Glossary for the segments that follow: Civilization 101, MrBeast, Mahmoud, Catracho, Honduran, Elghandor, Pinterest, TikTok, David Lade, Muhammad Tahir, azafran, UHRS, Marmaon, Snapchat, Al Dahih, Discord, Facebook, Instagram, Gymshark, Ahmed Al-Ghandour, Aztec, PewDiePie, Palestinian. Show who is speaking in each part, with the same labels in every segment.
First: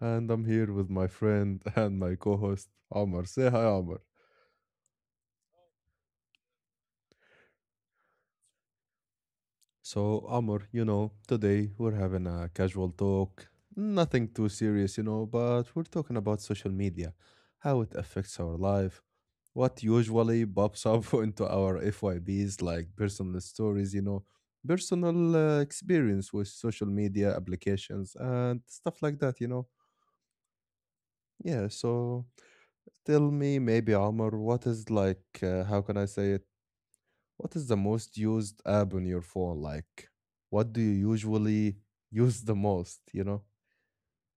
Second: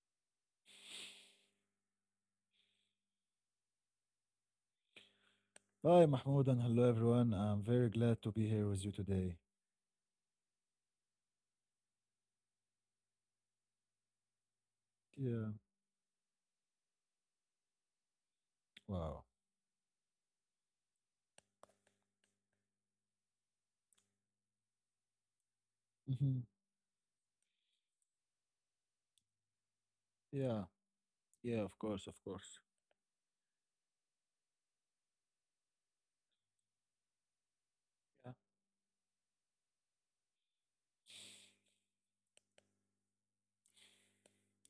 Speaker 1: and I'm here with my friend and my co host, Omar. Say hi, Omar.
Speaker 2: Hi, Mahmoud, and hello, everyone. I'm very glad to be here with you today.
Speaker 1: So, Omar, today we're having a casual talk, nothing too serious,
Speaker 2: Yeah.
Speaker 1: but we're talking about social media, how it affects our
Speaker 2: Wow.
Speaker 1: life, what usually pops up into our FYBs, like personal stories, personal
Speaker 2: Hmm.
Speaker 1: experience with social media applications and stuff like that.
Speaker 2: Yeah. Yeah, of
Speaker 1: Yeah,
Speaker 2: course, of course.
Speaker 1: so tell me maybe Omar, what is like how can I say it? What is the
Speaker 2: Yeah.
Speaker 1: most used app on your phone? Like what do you usually use the most,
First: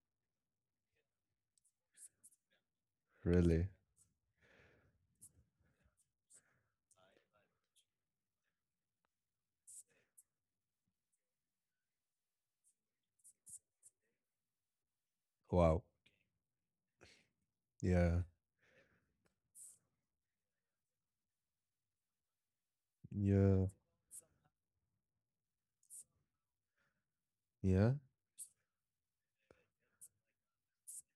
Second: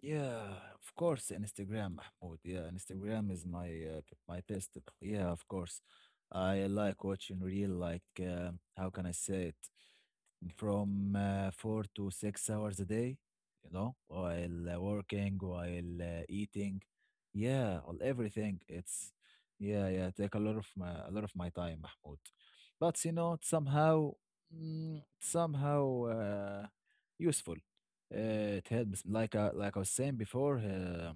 Speaker 2: Yeah, of course, Instagram, Mahmoud. Yeah, Instagram is
Speaker 1: Really?
Speaker 2: my best. Yeah, of course. I like watching real, like, how can I say it? From 4 to 6 hours a day, while working,
Speaker 1: Wow.
Speaker 2: while eating, yeah, on
Speaker 1: Yeah.
Speaker 2: everything. It's Yeah, yeah, take a lot of my time, Mahmoud. But you know,
Speaker 1: Yeah.
Speaker 2: somehow, somehow, useful.
Speaker 1: Yeah.
Speaker 2: It helps, like I was saying before,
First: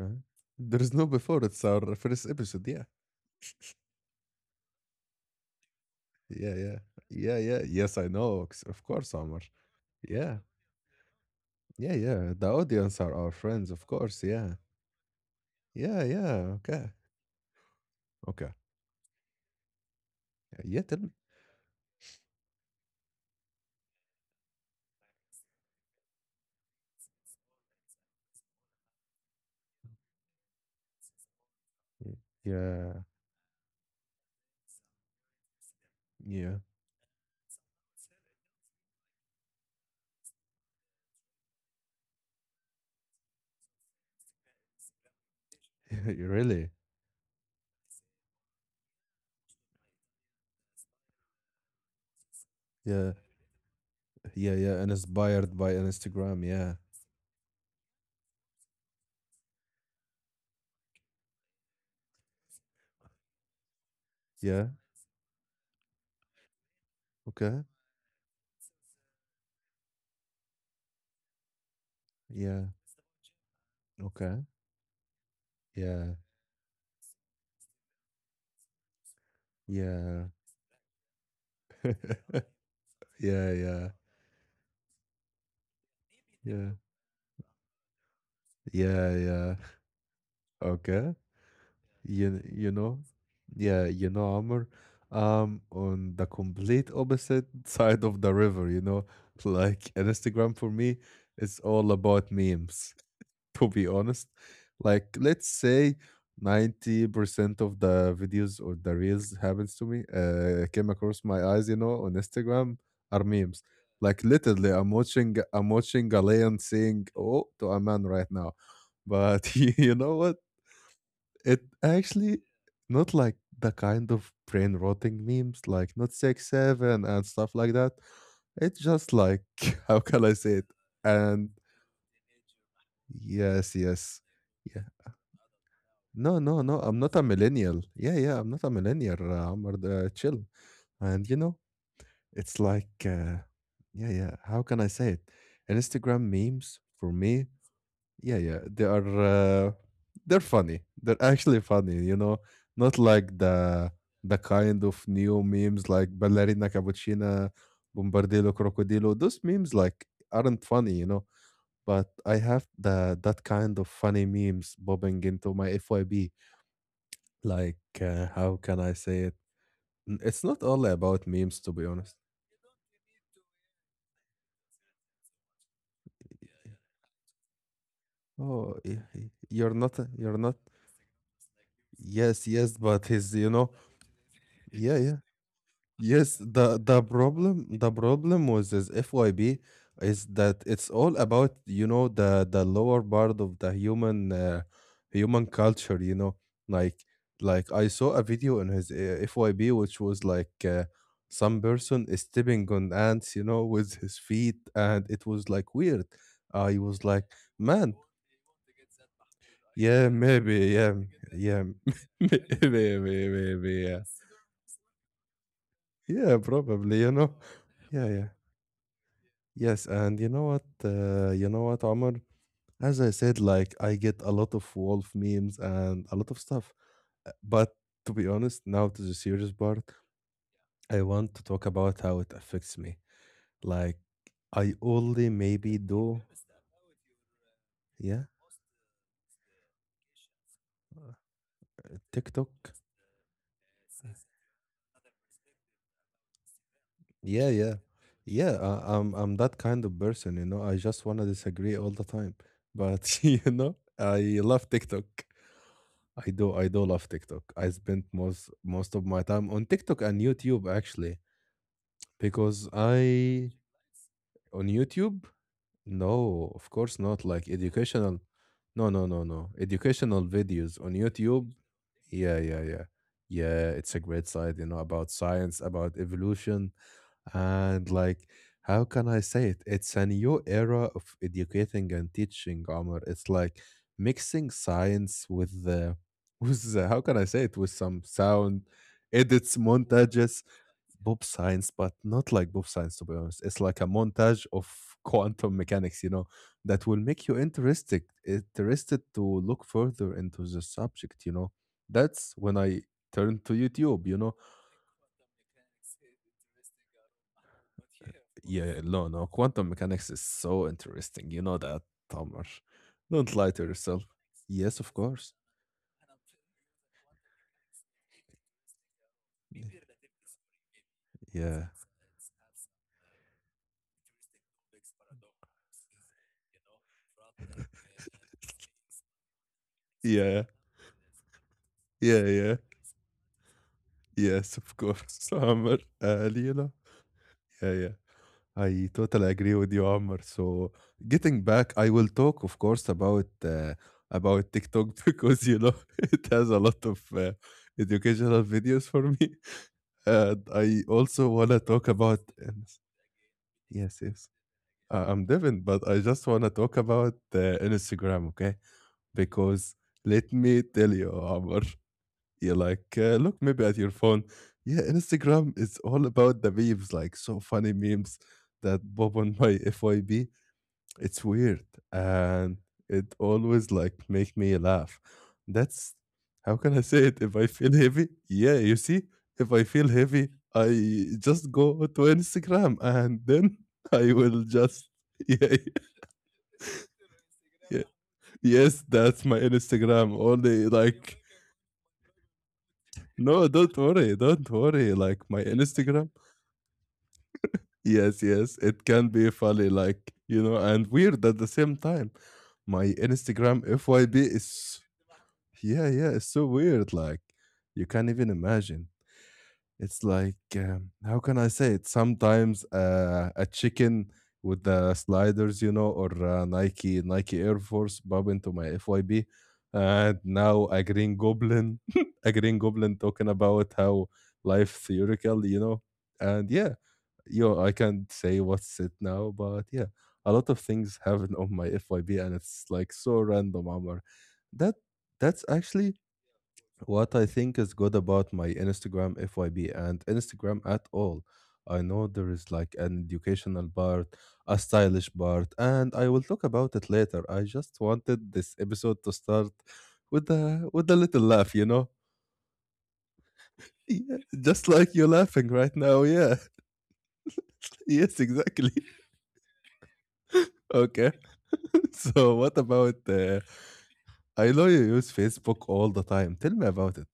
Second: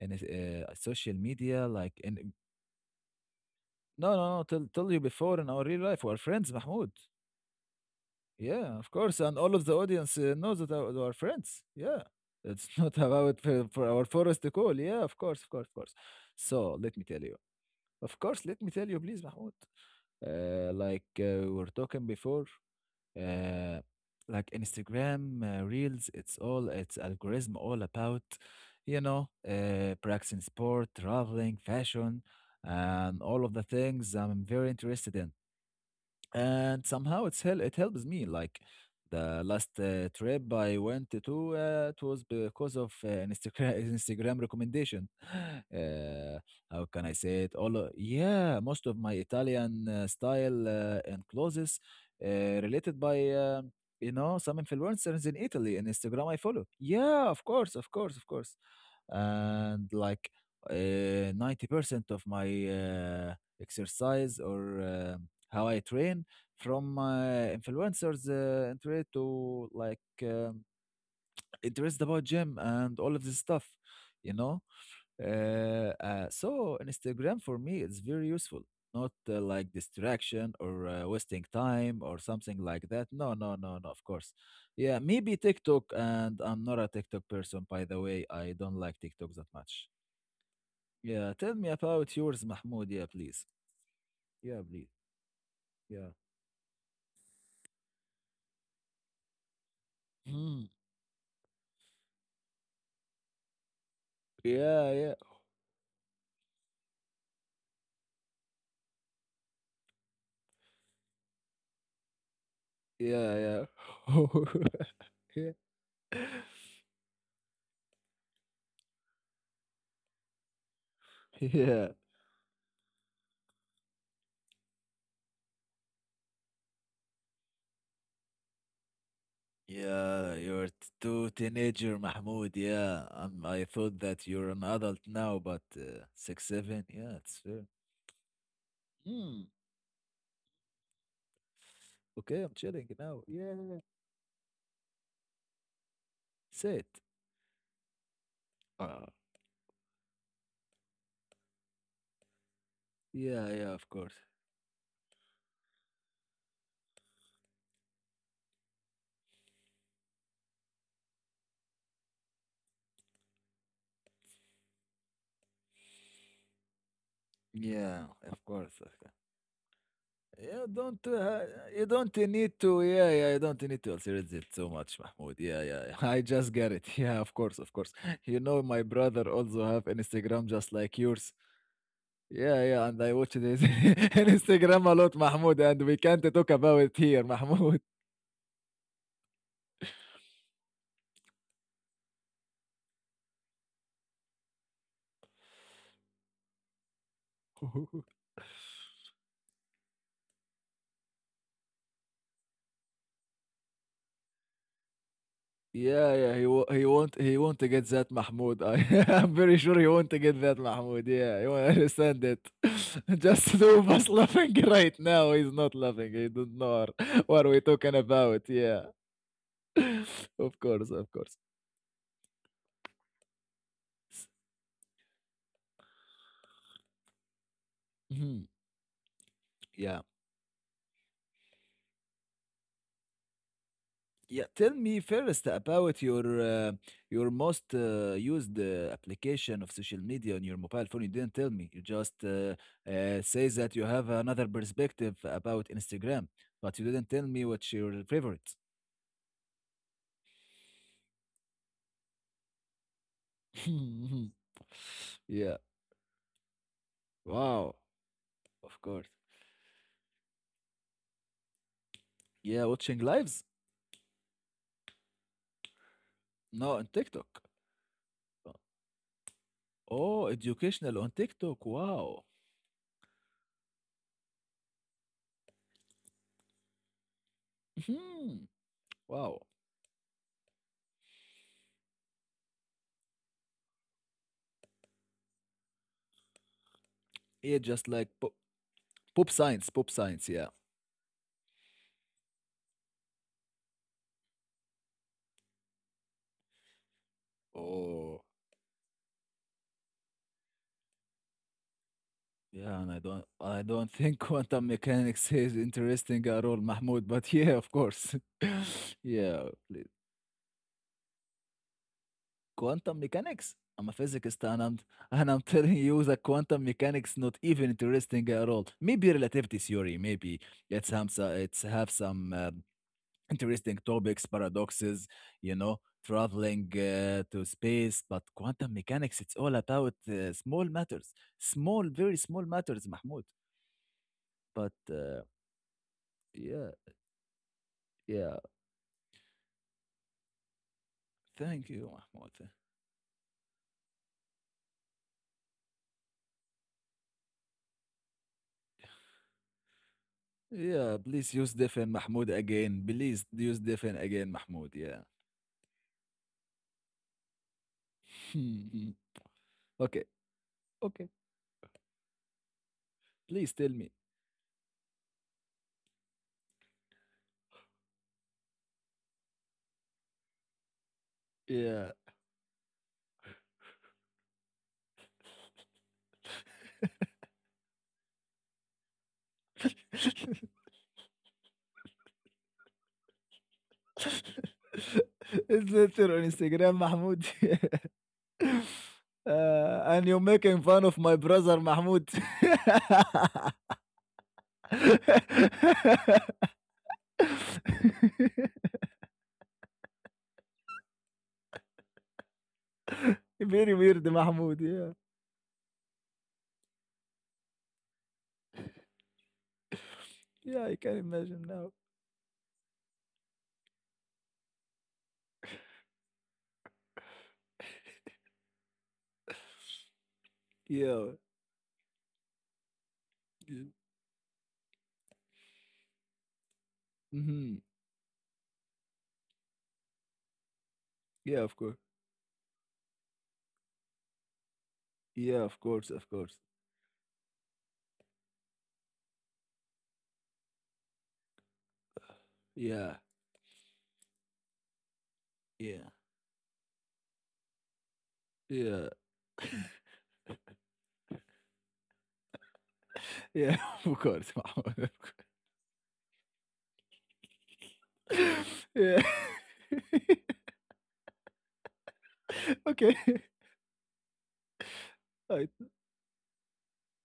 Speaker 2: in
Speaker 1: There is no
Speaker 2: social
Speaker 1: before. It's
Speaker 2: media, like
Speaker 1: our first
Speaker 2: in
Speaker 1: episode. Yeah.
Speaker 2: no, no, no, tell you before in our real life, we're friends,
Speaker 1: Yeah. Yeah.
Speaker 2: Mahmoud.
Speaker 1: Yeah. Yeah. Yes, I know.
Speaker 2: Yeah,
Speaker 1: Of
Speaker 2: of
Speaker 1: course,
Speaker 2: course, and
Speaker 1: Omar.
Speaker 2: all of the audience
Speaker 1: Yeah.
Speaker 2: knows that our friends.
Speaker 1: Yeah.
Speaker 2: Yeah,
Speaker 1: Yeah. The
Speaker 2: it's not
Speaker 1: audience are our
Speaker 2: about for,
Speaker 1: friends. Of
Speaker 2: for our
Speaker 1: course.
Speaker 2: forest to
Speaker 1: Yeah.
Speaker 2: call. Yeah, of course, of course, of course.
Speaker 1: Yeah. Yeah.
Speaker 2: So
Speaker 1: Okay.
Speaker 2: let me tell you. Of course,
Speaker 1: Okay.
Speaker 2: let me tell you, please, Mahmoud.
Speaker 1: Yeah. Tell
Speaker 2: Like
Speaker 1: me.
Speaker 2: we were talking before, uh, like Instagram Reels, it's algorithm all about, practicing sport, traveling, fashion,
Speaker 1: Yeah.
Speaker 2: and all of the things I'm very interested in,
Speaker 1: Yeah.
Speaker 2: and somehow it helps me like the last trip I went to. It was because of an Instagram Instagram recommendation.
Speaker 1: Really?
Speaker 2: How can I say it? Yeah, most of my Italian style and clothes, uh, related
Speaker 1: Yeah.
Speaker 2: by you know,
Speaker 1: Yeah,
Speaker 2: some
Speaker 1: yeah. And
Speaker 2: influencers in
Speaker 1: inspired by
Speaker 2: Italy,
Speaker 1: an
Speaker 2: and Instagram I
Speaker 1: Instagram.
Speaker 2: follow.
Speaker 1: Yeah.
Speaker 2: Yeah, of course, of course, of course. And like, uh, 90% of my exercise,
Speaker 1: Yeah.
Speaker 2: or how I train, from
Speaker 1: Okay.
Speaker 2: influencers, and relate to, like, interest about gym
Speaker 1: Yeah.
Speaker 2: and all of this stuff, you
Speaker 1: Okay.
Speaker 2: know.
Speaker 1: Yeah.
Speaker 2: So Instagram for me is very useful, not like
Speaker 1: Yeah.
Speaker 2: distraction or wasting time or something like that.
Speaker 1: Yeah,
Speaker 2: No, no,
Speaker 1: yeah.
Speaker 2: no, no. Of course, yeah. Maybe TikTok.
Speaker 1: Yeah.
Speaker 2: And I'm not a TikTok person, by the way. I don't
Speaker 1: Yeah,
Speaker 2: like
Speaker 1: yeah.
Speaker 2: TikTok that much.
Speaker 1: Okay.
Speaker 2: Yeah, tell me about
Speaker 1: You
Speaker 2: yours,
Speaker 1: you know?
Speaker 2: Mahmoud. Yeah, please.
Speaker 1: Yeah, you know, Amr,
Speaker 2: Yeah, please.
Speaker 1: on
Speaker 2: Yeah.
Speaker 1: the complete opposite side of the river, like an Instagram for
Speaker 2: Mm.
Speaker 1: me, it's all about memes to be honest.
Speaker 2: Yeah,
Speaker 1: Like,
Speaker 2: yeah,
Speaker 1: let's say 90% of the videos or the reels happens to me, came across my eyes, you know, on Instagram are memes.
Speaker 2: yeah,
Speaker 1: Like literally, I'm watching
Speaker 2: yeah.
Speaker 1: I'm watching a lion saying "oh" to a man right now, but you know what? It
Speaker 2: Yeah.
Speaker 1: actually not like the kind of brain rotting memes, like not 6 7 and stuff like that. It's just like how can I
Speaker 2: Yeah,
Speaker 1: say it?
Speaker 2: you're too
Speaker 1: And
Speaker 2: teenager, Mahmoud. Yeah,
Speaker 1: yes,
Speaker 2: I thought
Speaker 1: yes,
Speaker 2: that you're an
Speaker 1: yes.
Speaker 2: adult now, but,
Speaker 1: No,
Speaker 2: six,
Speaker 1: no, no.
Speaker 2: seven.
Speaker 1: I'm not a
Speaker 2: Yeah, it's fair.
Speaker 1: millennial. Yeah, yeah. I'm not a millennial,
Speaker 2: Hmm.
Speaker 1: am chill. And you know,
Speaker 2: Okay,
Speaker 1: it's
Speaker 2: I'm
Speaker 1: like,
Speaker 2: chilling now. Yeah,
Speaker 1: yeah, yeah. How can I say it? Instagram memes
Speaker 2: say it.
Speaker 1: for me, yeah, yeah. They
Speaker 2: Uh,
Speaker 1: are, they're funny. They're actually funny. You know, not like
Speaker 2: yeah, yeah,
Speaker 1: the
Speaker 2: of course.
Speaker 1: kind of new memes like ballerina cappuccina, bombardillo crocodilo. Those memes like aren't funny. You know, but I have the that kind of funny memes bobbing into my FYB like,
Speaker 2: Yeah, of
Speaker 1: how can
Speaker 2: course.
Speaker 1: I say
Speaker 2: Okay.
Speaker 1: it? It's not
Speaker 2: You
Speaker 1: only
Speaker 2: don't
Speaker 1: about
Speaker 2: uh,
Speaker 1: memes, to be
Speaker 2: you
Speaker 1: honest.
Speaker 2: don't need to, yeah, yeah, you don't need to alter it so much, Mahmoud. Yeah, yeah. I just get it. Yeah, of course, of course. You know,
Speaker 1: Oh,
Speaker 2: my brother also
Speaker 1: you're
Speaker 2: have
Speaker 1: not, you're not.
Speaker 2: Instagram just like yours.
Speaker 1: Yes,
Speaker 2: Yeah,
Speaker 1: yes,
Speaker 2: yeah,
Speaker 1: but
Speaker 2: and I
Speaker 1: he's,
Speaker 2: watch
Speaker 1: you know,
Speaker 2: this Instagram
Speaker 1: yeah,
Speaker 2: a
Speaker 1: yeah.
Speaker 2: lot, Mahmoud, and we can't
Speaker 1: Yes,
Speaker 2: talk
Speaker 1: the
Speaker 2: about
Speaker 1: the
Speaker 2: it here,
Speaker 1: problem
Speaker 2: Mahmoud.
Speaker 1: with this FYB is that it's all about you know the lower part of the human human culture. You know, like I saw a video in his FYB which was like some person is stepping on ants, you know, with his feet, and it was like weird.
Speaker 2: Yeah,
Speaker 1: I
Speaker 2: yeah, he
Speaker 1: was
Speaker 2: wa-
Speaker 1: like,
Speaker 2: he won't he
Speaker 1: man,
Speaker 2: won't get that, Mahmoud. I I'm very
Speaker 1: yeah,
Speaker 2: sure he won't
Speaker 1: maybe,
Speaker 2: get that,
Speaker 1: yeah,
Speaker 2: Mahmoud.
Speaker 1: yeah,
Speaker 2: Yeah, you understand it.
Speaker 1: maybe, maybe,
Speaker 2: Just
Speaker 1: maybe,
Speaker 2: two
Speaker 1: yeah,
Speaker 2: of us laughing right now. He's not laughing.
Speaker 1: yeah,
Speaker 2: He don't know
Speaker 1: probably, you know,
Speaker 2: what we're talking
Speaker 1: yeah, yeah.
Speaker 2: about. Yeah,
Speaker 1: Yes, and
Speaker 2: of course, of course.
Speaker 1: you know what, Omar? As I said, like I get a
Speaker 2: S-
Speaker 1: lot of Wolf memes and a lot of stuff. But to be
Speaker 2: mhm.
Speaker 1: honest, now to the serious part,
Speaker 2: Yeah.
Speaker 1: I want to talk about how it affects me. Like
Speaker 2: Yeah,
Speaker 1: I
Speaker 2: tell me
Speaker 1: only
Speaker 2: first
Speaker 1: maybe
Speaker 2: about
Speaker 1: do,
Speaker 2: your most
Speaker 1: yeah,
Speaker 2: used application of social media on your mobile phone. You didn't tell me. You just
Speaker 1: TikTok.
Speaker 2: say that you have another perspective about Instagram, but you didn't tell
Speaker 1: Yeah,
Speaker 2: me
Speaker 1: yeah,
Speaker 2: what's your
Speaker 1: yeah.
Speaker 2: favorite.
Speaker 1: I'm that kind of person, you know. I just wanna disagree all the time, but you know, I love TikTok.
Speaker 2: Yeah.
Speaker 1: I do love TikTok. I
Speaker 2: Wow.
Speaker 1: spent
Speaker 2: Of
Speaker 1: most of
Speaker 2: course.
Speaker 1: my time on TikTok and YouTube actually because
Speaker 2: Yeah, watching
Speaker 1: I
Speaker 2: lives?
Speaker 1: on YouTube no, of
Speaker 2: No, on
Speaker 1: course not like
Speaker 2: TikTok.
Speaker 1: educational. No, no, no, no. Educational
Speaker 2: Oh,
Speaker 1: videos on
Speaker 2: educational on
Speaker 1: YouTube.
Speaker 2: TikTok. Wow.
Speaker 1: Yeah, yeah, yeah. Yeah, it's a great site. You know, about science, about evolution, and like,
Speaker 2: Mhm.
Speaker 1: how can I say
Speaker 2: Wow.
Speaker 1: it? It's a new era of educating and teaching, Omar. It's like mixing science with the with the, how can I say it
Speaker 2: Yeah,
Speaker 1: with
Speaker 2: just
Speaker 1: some
Speaker 2: like
Speaker 1: sound
Speaker 2: pop
Speaker 1: edits,
Speaker 2: science, pop science.
Speaker 1: montages,
Speaker 2: Yeah.
Speaker 1: pop science, but not like pop science to be honest. It's like a montage of quantum mechanics, you know, that will make you
Speaker 2: Oh.
Speaker 1: interested to look further into the subject, you know. That's when I
Speaker 2: Yeah, and I don't
Speaker 1: turn to
Speaker 2: I don't
Speaker 1: YouTube, you
Speaker 2: think
Speaker 1: know.
Speaker 2: quantum mechanics is interesting at all, Mahmoud, but yeah, of course.
Speaker 1: Yeah, no, no.
Speaker 2: Yeah,
Speaker 1: Quantum mechanics is so interesting. You know that, Tamer.
Speaker 2: quantum
Speaker 1: Don't lie
Speaker 2: mechanics?
Speaker 1: to
Speaker 2: I'm a
Speaker 1: yourself.
Speaker 2: physicist, and
Speaker 1: Yes,
Speaker 2: I'm
Speaker 1: of course.
Speaker 2: telling you that quantum mechanics not even interesting at all. Maybe
Speaker 1: Yeah.
Speaker 2: relativity theory, maybe it's have some,
Speaker 1: Yeah.
Speaker 2: it's have some interesting topics, paradoxes, you know, traveling to space. But quantum mechanics, it's all about
Speaker 1: Yeah,
Speaker 2: small matters, small,
Speaker 1: yeah,
Speaker 2: very small
Speaker 1: yeah.
Speaker 2: matters, Mahmoud.
Speaker 1: Yes, of
Speaker 2: But,
Speaker 1: course, Amr. Leela.
Speaker 2: yeah.
Speaker 1: Yeah, yeah.
Speaker 2: Yeah,
Speaker 1: I totally agree with you, Amr. So, getting back,
Speaker 2: thank
Speaker 1: I
Speaker 2: you,
Speaker 1: will
Speaker 2: Mahmoud.
Speaker 1: talk, of course, about TikTok because you know it has a lot of educational videos for me, and I
Speaker 2: Yeah,
Speaker 1: also
Speaker 2: please
Speaker 1: wanna
Speaker 2: use
Speaker 1: talk
Speaker 2: Defen
Speaker 1: about.
Speaker 2: Mahmoud again. Please use
Speaker 1: Yes,
Speaker 2: Defen
Speaker 1: yes.
Speaker 2: again, Mahmoud. Yeah.
Speaker 1: I'm Devin, but I just want to talk about Instagram, okay? Because
Speaker 2: Okay,
Speaker 1: let me tell you,
Speaker 2: okay.
Speaker 1: Amr, you like, look maybe
Speaker 2: Please
Speaker 1: at
Speaker 2: tell
Speaker 1: your
Speaker 2: me.
Speaker 1: phone. Yeah, Instagram is all about the memes, like so funny memes that pop on my FYB. It's weird,
Speaker 2: Yeah.
Speaker 1: and it always like make me laugh. That's how can I say it? If I feel heavy, yeah, you see, if I feel heavy, I just go to Instagram and then I will just yeah,
Speaker 2: It's later on Instagram, Mahmoud.
Speaker 1: yeah. Yes, that's my Instagram.
Speaker 2: And you're
Speaker 1: Only
Speaker 2: making fun
Speaker 1: like
Speaker 2: of my brother, Mahmoud.
Speaker 1: no, don't worry, don't worry. Like my Instagram. Yes, yes, it can be funny, like you know, and weird at the same time. My Instagram
Speaker 2: Very weird,
Speaker 1: FYB
Speaker 2: Mahmoud.
Speaker 1: is
Speaker 2: Yeah.
Speaker 1: yeah, yeah, it's so weird. Like, you can't even imagine. It's like,
Speaker 2: Yeah, I can
Speaker 1: how can I
Speaker 2: imagine
Speaker 1: say
Speaker 2: now.
Speaker 1: it? Sometimes a chicken with the sliders, you know, or Nike Air Force bob into my FYB, and now a green
Speaker 2: Yeah.
Speaker 1: goblin, a green goblin talking about
Speaker 2: Yeah.
Speaker 1: how life theoretical, you know, and yeah, yo, I
Speaker 2: Hmm.
Speaker 1: can't say what's it now, but yeah, a lot of things happen
Speaker 2: Yeah,
Speaker 1: on
Speaker 2: of
Speaker 1: my
Speaker 2: course.
Speaker 1: FYB, and it's like so random, Amar. That that's
Speaker 2: Yeah, of
Speaker 1: actually
Speaker 2: course, of course.
Speaker 1: what I think is good about my Instagram FYB and Instagram at all. I know there is like an
Speaker 2: Yeah,
Speaker 1: educational part, a stylish part, and
Speaker 2: yeah,
Speaker 1: I will talk about it later. I just wanted this
Speaker 2: yeah.
Speaker 1: episode to start with a little laugh, you know?
Speaker 2: Yeah, of
Speaker 1: Yeah,
Speaker 2: course,
Speaker 1: just like you're laughing right now. Yeah. Yes, exactly.
Speaker 2: yeah.
Speaker 1: Okay. So what about
Speaker 2: Okay.
Speaker 1: I know you use
Speaker 2: Right.
Speaker 1: Facebook all the time. Tell me about it.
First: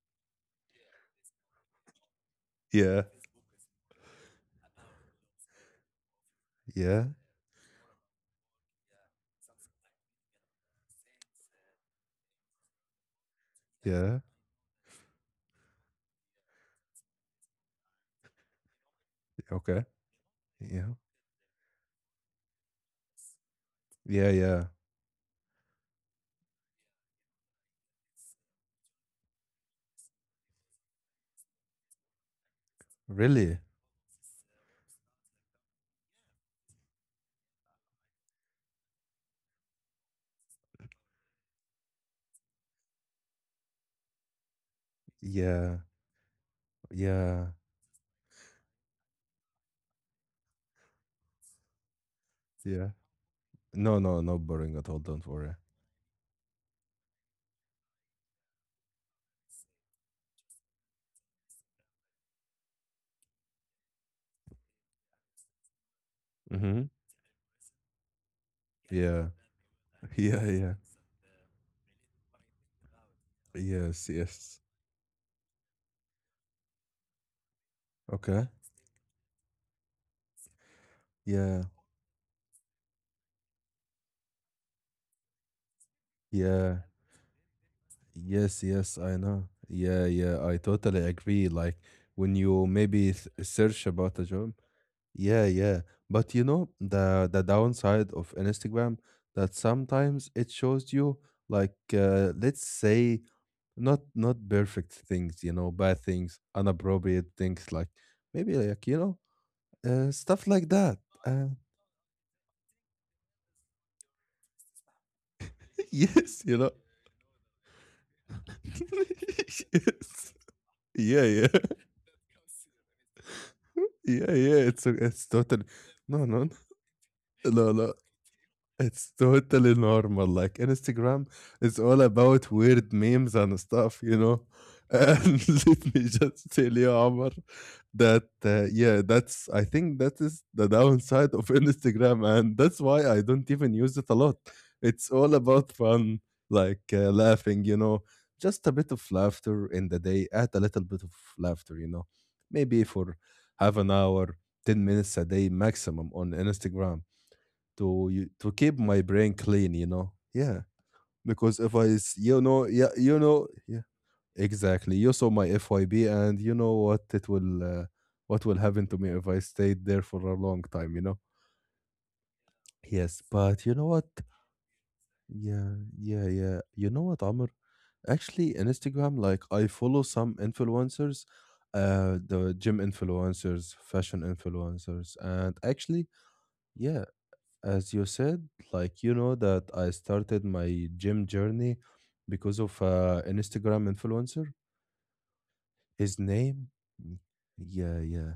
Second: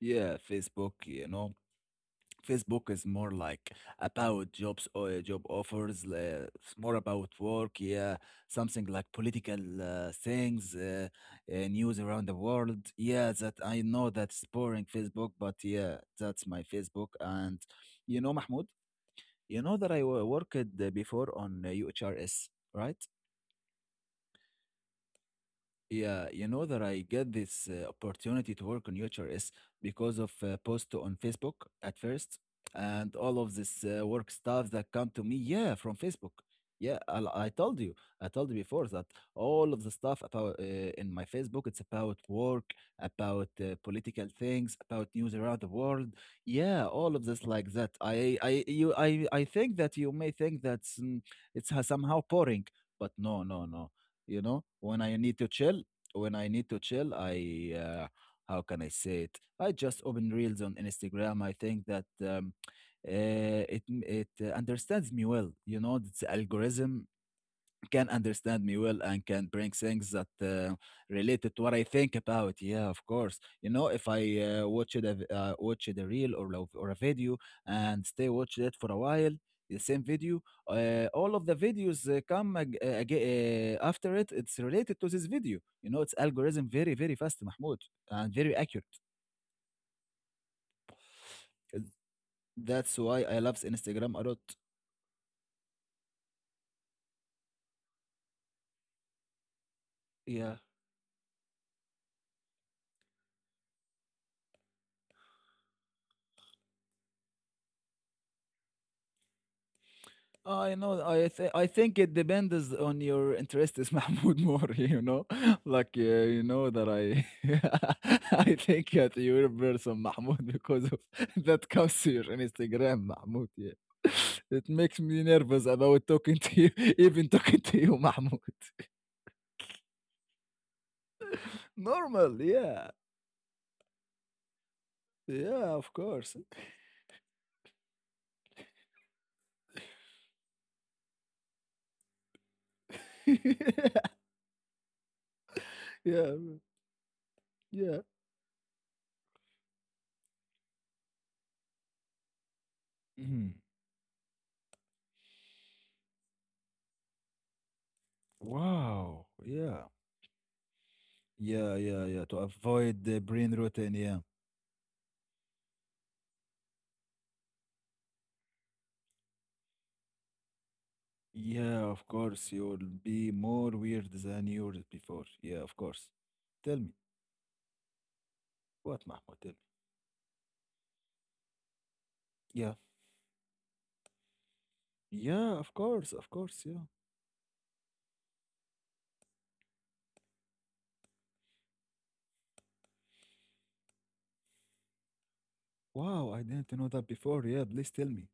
Speaker 2: Yeah, Facebook, you know, Facebook
Speaker 1: Yeah.
Speaker 2: is more like about jobs or job offers. It's more
Speaker 1: Yeah.
Speaker 2: about work. Yeah, something like political things, news around the world. Yeah, that I know
Speaker 1: Yeah.
Speaker 2: that's boring Facebook, but yeah, that's my Facebook. And you know, Mahmoud, you know
Speaker 1: Okay.
Speaker 2: that I worked,
Speaker 1: Yeah.
Speaker 2: before, on UHRS, right?
Speaker 1: Yeah. Yeah.
Speaker 2: Yeah, you know that I get this opportunity to work on UHRS because of a post on Facebook at first, and all of
Speaker 1: Really?
Speaker 2: this work stuff that come to me, yeah, from Facebook. Yeah, I told you before that all of the stuff about, in my Facebook, it's about work, about political things, about news around the
Speaker 1: Yeah.
Speaker 2: world. Yeah, all of this
Speaker 1: Yeah.
Speaker 2: like that. I think that you may think it's somehow boring,
Speaker 1: Yeah.
Speaker 2: but no, no, no.
Speaker 1: No, no, not
Speaker 2: You know,
Speaker 1: boring at all,
Speaker 2: when I
Speaker 1: don't
Speaker 2: need to
Speaker 1: worry.
Speaker 2: chill, when I need to chill, I how can I say it? I just open reels on Instagram. I think that it understands me well. You know, its
Speaker 1: Mm-hmm.
Speaker 2: algorithm can understand me well and
Speaker 1: Yeah.
Speaker 2: can bring things that,
Speaker 1: Yeah, yeah.
Speaker 2: related to what I think about. Yeah, of course. You know,
Speaker 1: Yes,
Speaker 2: if I
Speaker 1: yes.
Speaker 2: watch it a reel, or or a video, and stay
Speaker 1: Okay.
Speaker 2: watching it for a while, the same video, all of the
Speaker 1: Yeah,
Speaker 2: videos come ag- aga after it. It's related to this video. You know, its algorithm
Speaker 1: yeah.
Speaker 2: very very fast, Mahmoud, and very
Speaker 1: Yes,
Speaker 2: accurate.
Speaker 1: yes, I know. Yeah, yeah, I totally agree. Like
Speaker 2: Uh,
Speaker 1: when you
Speaker 2: That's
Speaker 1: maybe
Speaker 2: why I love
Speaker 1: search
Speaker 2: Instagram
Speaker 1: about a
Speaker 2: a lot.
Speaker 1: job. Yeah, yeah. But you know the downside of Instagram that sometimes it
Speaker 2: Yeah.
Speaker 1: shows you like let's say not perfect things, you know, bad things, inappropriate things, like maybe like you know, stuff like that.
Speaker 2: I know.
Speaker 1: Uh,
Speaker 2: I think it depends on your interests, Mahmoud, more. You know, like,
Speaker 1: yes,
Speaker 2: you
Speaker 1: you know,
Speaker 2: know that I I think that you're a person,
Speaker 1: yes,
Speaker 2: Mahmoud, because of
Speaker 1: yeah, yeah,
Speaker 2: that comes to your Instagram, Mahmoud. Yeah.
Speaker 1: yeah, yeah.
Speaker 2: It
Speaker 1: It's
Speaker 2: makes me
Speaker 1: totally
Speaker 2: nervous about
Speaker 1: no,
Speaker 2: talking
Speaker 1: no,
Speaker 2: to you, even talking
Speaker 1: no,
Speaker 2: to
Speaker 1: no.
Speaker 2: you, Mahmoud.
Speaker 1: It's totally normal. Like Instagram is all
Speaker 2: Normal,
Speaker 1: about weird
Speaker 2: yeah.
Speaker 1: memes and stuff, you know. And
Speaker 2: Yeah,
Speaker 1: let
Speaker 2: of
Speaker 1: me
Speaker 2: course.
Speaker 1: just tell you, Omar, that yeah, that's I think that is the downside of Instagram, and that's why I don't even use it a lot. It's all about fun,
Speaker 2: Yeah,
Speaker 1: like laughing, you
Speaker 2: yeah.
Speaker 1: know, just a bit of laughter in the day. Add a little bit of laughter, you know, maybe for
Speaker 2: Mhm.
Speaker 1: half an hour, 10 minutes a day maximum on Instagram to you to keep my
Speaker 2: Wow.
Speaker 1: brain clean you
Speaker 2: Yeah.
Speaker 1: know yeah because if
Speaker 2: Yeah,
Speaker 1: I
Speaker 2: yeah, yeah. To avoid
Speaker 1: you
Speaker 2: the
Speaker 1: know
Speaker 2: brain
Speaker 1: yeah
Speaker 2: rotten, yeah.
Speaker 1: exactly you saw my FYB and you know what it will what will happen to me if I stayed there for a long time you know
Speaker 2: Yeah, of course, you will
Speaker 1: yes
Speaker 2: be
Speaker 1: but
Speaker 2: more
Speaker 1: you know what
Speaker 2: weird than you were before. Yeah, of
Speaker 1: yeah
Speaker 2: course.
Speaker 1: yeah yeah
Speaker 2: Tell
Speaker 1: you
Speaker 2: me,
Speaker 1: know what Amr actually in
Speaker 2: what,
Speaker 1: Instagram
Speaker 2: Mahmoud?
Speaker 1: like
Speaker 2: Tell me.
Speaker 1: I follow some influencers the
Speaker 2: Yeah,
Speaker 1: gym influencers fashion influencers and
Speaker 2: yeah,
Speaker 1: actually
Speaker 2: of course, yeah.
Speaker 1: yeah. As you said, like you know that I started my gym journey because of an Instagram influencer. His
Speaker 2: Wow, I
Speaker 1: name?
Speaker 2: didn't know that
Speaker 1: Mm,
Speaker 2: before. Yeah, please
Speaker 1: yeah,
Speaker 2: tell me.
Speaker 1: yeah.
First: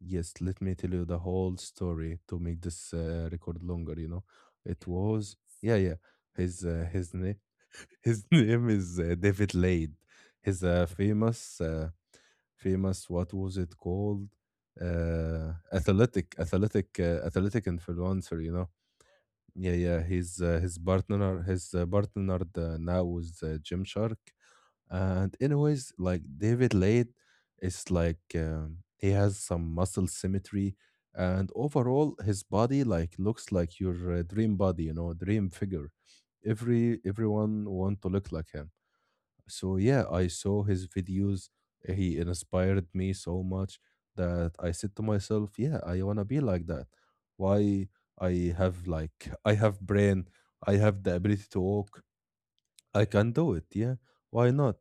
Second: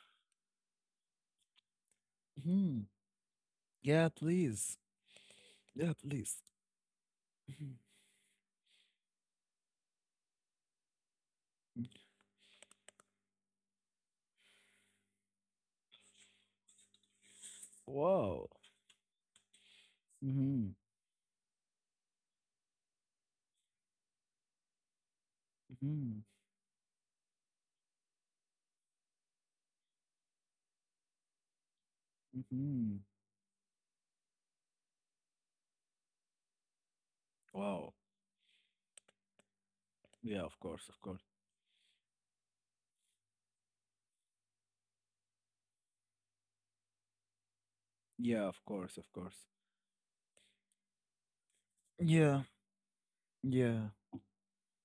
Speaker 1: Yes, let me tell you the whole story to make
Speaker 2: Hmm.
Speaker 1: this record longer,
Speaker 2: Yeah,
Speaker 1: you know.
Speaker 2: please.
Speaker 1: It was yeah,
Speaker 2: Yeah,
Speaker 1: yeah.
Speaker 2: please.
Speaker 1: His name
Speaker 2: Mhm.
Speaker 1: his name is David Lade. He's a famous famous what was it called? Athletic athletic influencer,
Speaker 2: Wow.
Speaker 1: you know yeah, yeah.
Speaker 2: Hmm.
Speaker 1: His partner now is Gymshark. And anyways, like
Speaker 2: Hmm.
Speaker 1: David Lade is like he has some muscle symmetry, and overall his body
Speaker 2: Hmm.
Speaker 1: like looks like your dream body, you know, dream figure. Everyone
Speaker 2: Wow.
Speaker 1: want to look like him. So yeah, I
Speaker 2: Yeah, of
Speaker 1: saw his
Speaker 2: course, of course.
Speaker 1: videos. He inspired me so much that I said to myself, yeah, I want to be like that. Why
Speaker 2: Yeah,
Speaker 1: I
Speaker 2: of
Speaker 1: have
Speaker 2: course, of
Speaker 1: like
Speaker 2: course.
Speaker 1: I have brain, I have the ability to walk.
Speaker 2: Yeah,
Speaker 1: I can do it.
Speaker 2: yeah,
Speaker 1: Yeah. Why not?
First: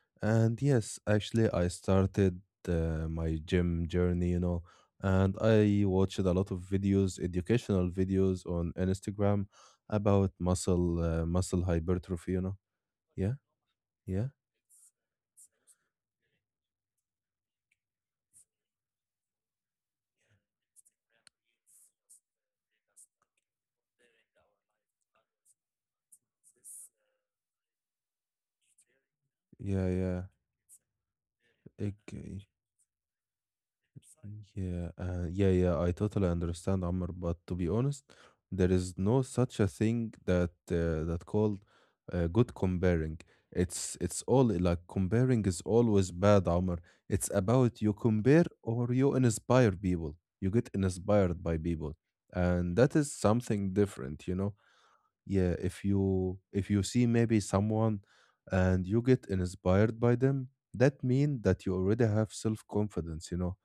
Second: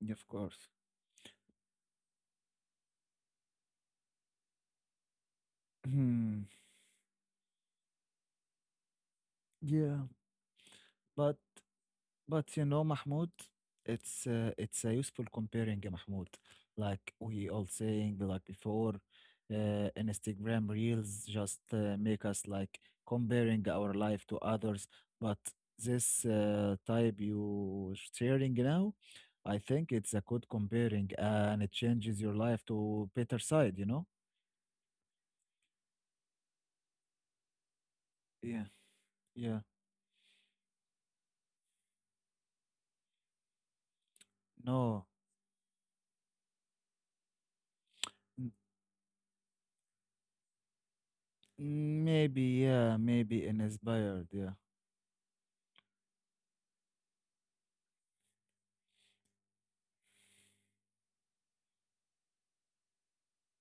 Speaker 2: yeah, of
Speaker 1: And
Speaker 2: course.
Speaker 1: yes, actually I started my gym journey, you know, and I watched a
Speaker 2: Hmm.
Speaker 1: lot of videos, educational videos on Instagram
Speaker 2: Yeah,
Speaker 1: about
Speaker 2: but.
Speaker 1: muscle hypertrophy, you know.
Speaker 2: But you know, Mahmoud,
Speaker 1: Yeah.
Speaker 2: it's
Speaker 1: Yeah.
Speaker 2: uh, it's a useful comparing, Mahmoud. Like we all saying like before, Instagram Reels just make us like comparing our life to others. But this type you sharing now, I
Speaker 1: Yeah,
Speaker 2: think it's
Speaker 1: yeah.
Speaker 2: a good comparing, and it
Speaker 1: It,
Speaker 2: changes your life to better side. You know?
Speaker 1: yeah, yeah, yeah. I totally understand, Amr. But to be honest,
Speaker 2: Yeah.
Speaker 1: there is no such
Speaker 2: Yeah.
Speaker 1: a thing that called good comparing. It's all like
Speaker 2: No.
Speaker 1: comparing is always bad, Amr. It's about you compare
Speaker 2: N-
Speaker 1: or you inspire people. You get inspired by people,
Speaker 2: Maybe.
Speaker 1: and that
Speaker 2: Yeah.
Speaker 1: is
Speaker 2: Maybe
Speaker 1: something different,
Speaker 2: inspired.
Speaker 1: you
Speaker 2: Yeah.
Speaker 1: know. Yeah, if you see maybe someone and you get inspired by them, that means that you already have self confidence, you know,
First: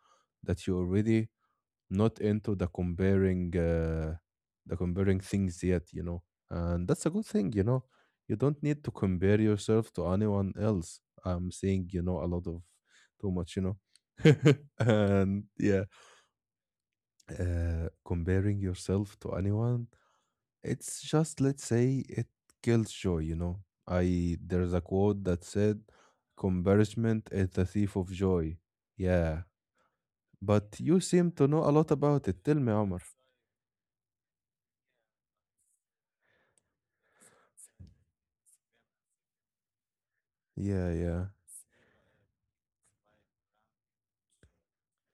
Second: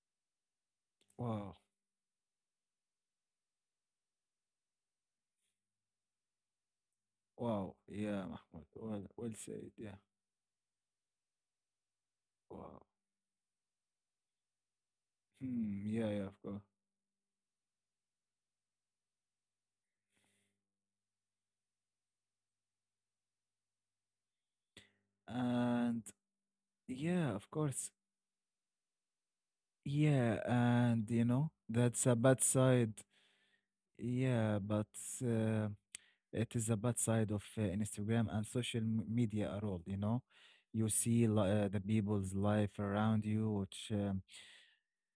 Speaker 1: that you already
Speaker 2: Wow.
Speaker 1: not into the comparing things yet, you know, and that's a good thing, you
Speaker 2: Wow,
Speaker 1: know.
Speaker 2: yeah,
Speaker 1: You don't
Speaker 2: Mahmoud.
Speaker 1: need to
Speaker 2: Well, well
Speaker 1: compare
Speaker 2: said.
Speaker 1: yourself
Speaker 2: Yeah.
Speaker 1: to anyone else, I'm saying, a lot of,
Speaker 2: Wow.
Speaker 1: too much. And
Speaker 2: Hmm,
Speaker 1: yeah,
Speaker 2: yeah, yeah, of course.
Speaker 1: comparing yourself to anyone, it's just, let's say it, kills joy, you know. I There's a quote that said,
Speaker 2: And
Speaker 1: "Comparison
Speaker 2: yeah, of
Speaker 1: is the
Speaker 2: course.
Speaker 1: thief of joy." Yeah.
Speaker 2: Yeah,
Speaker 1: But you
Speaker 2: and you
Speaker 1: seem to
Speaker 2: know,
Speaker 1: know a lot
Speaker 2: that's a
Speaker 1: about
Speaker 2: bad
Speaker 1: it. Tell me,
Speaker 2: side.
Speaker 1: Omar.
Speaker 2: Yeah, but uh, it is a bad side of Instagram and social media at all, you know. You
Speaker 1: Yeah,
Speaker 2: see
Speaker 1: yeah,
Speaker 2: the people's life around you, which,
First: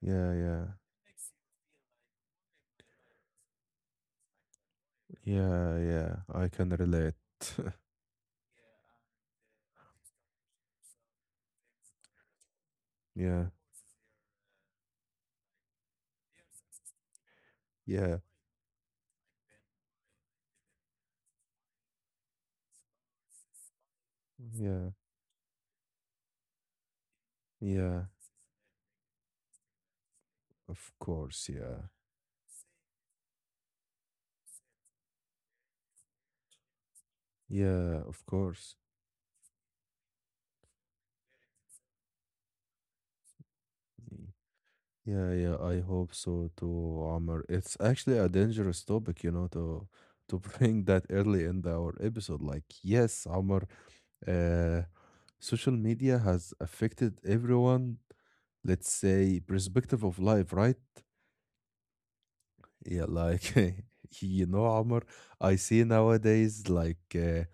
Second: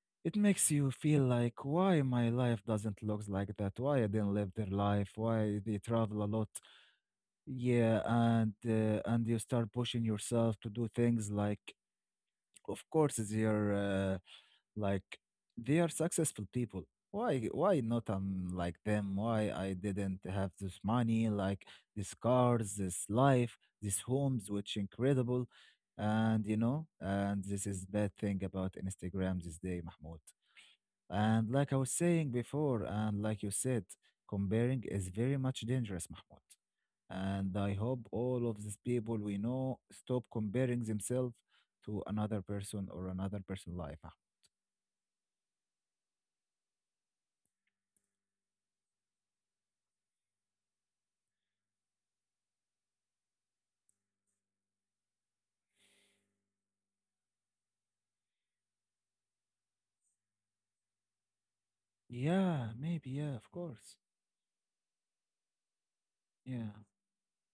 Speaker 1: yeah,
Speaker 2: it
Speaker 1: yeah,
Speaker 2: makes you feel like, why my life doesn't look like that? Why I didn't live their life? Why
Speaker 1: yeah,
Speaker 2: they
Speaker 1: yeah.
Speaker 2: travel a
Speaker 1: I
Speaker 2: lot?
Speaker 1: can relate.
Speaker 2: Yeah, and and you start pushing yourself to do things like, of course,
Speaker 1: Yeah,
Speaker 2: they're like they are successful people. Why not
Speaker 1: yeah,
Speaker 2: I'm like them? Why I didn't have this money, like these cars, this life, these homes, which
Speaker 1: yeah,
Speaker 2: incredible. And you know, and this is
Speaker 1: yeah.
Speaker 2: bad thing about Instagram this day, Mahmoud.
Speaker 1: Of course,
Speaker 2: And like I
Speaker 1: yeah,
Speaker 2: was saying before, and like you said, comparing is very much dangerous, Mahmoud. And I
Speaker 1: yeah,
Speaker 2: hope
Speaker 1: of
Speaker 2: all of
Speaker 1: course.
Speaker 2: these people we know stop comparing themselves to another person or another person's life. Ah,
Speaker 1: Yeah, yeah, I hope so too, Amr. It's actually a dangerous topic, you know, to to bring that early in our episode. Like, yes, Amr, uh, social media has affected everyone, let's say, perspective of life, right?
Speaker 2: yeah,
Speaker 1: Yeah,
Speaker 2: maybe. Yeah, of
Speaker 1: like
Speaker 2: course.
Speaker 1: you know, Omar, I see nowadays
Speaker 2: Yeah.
Speaker 1: like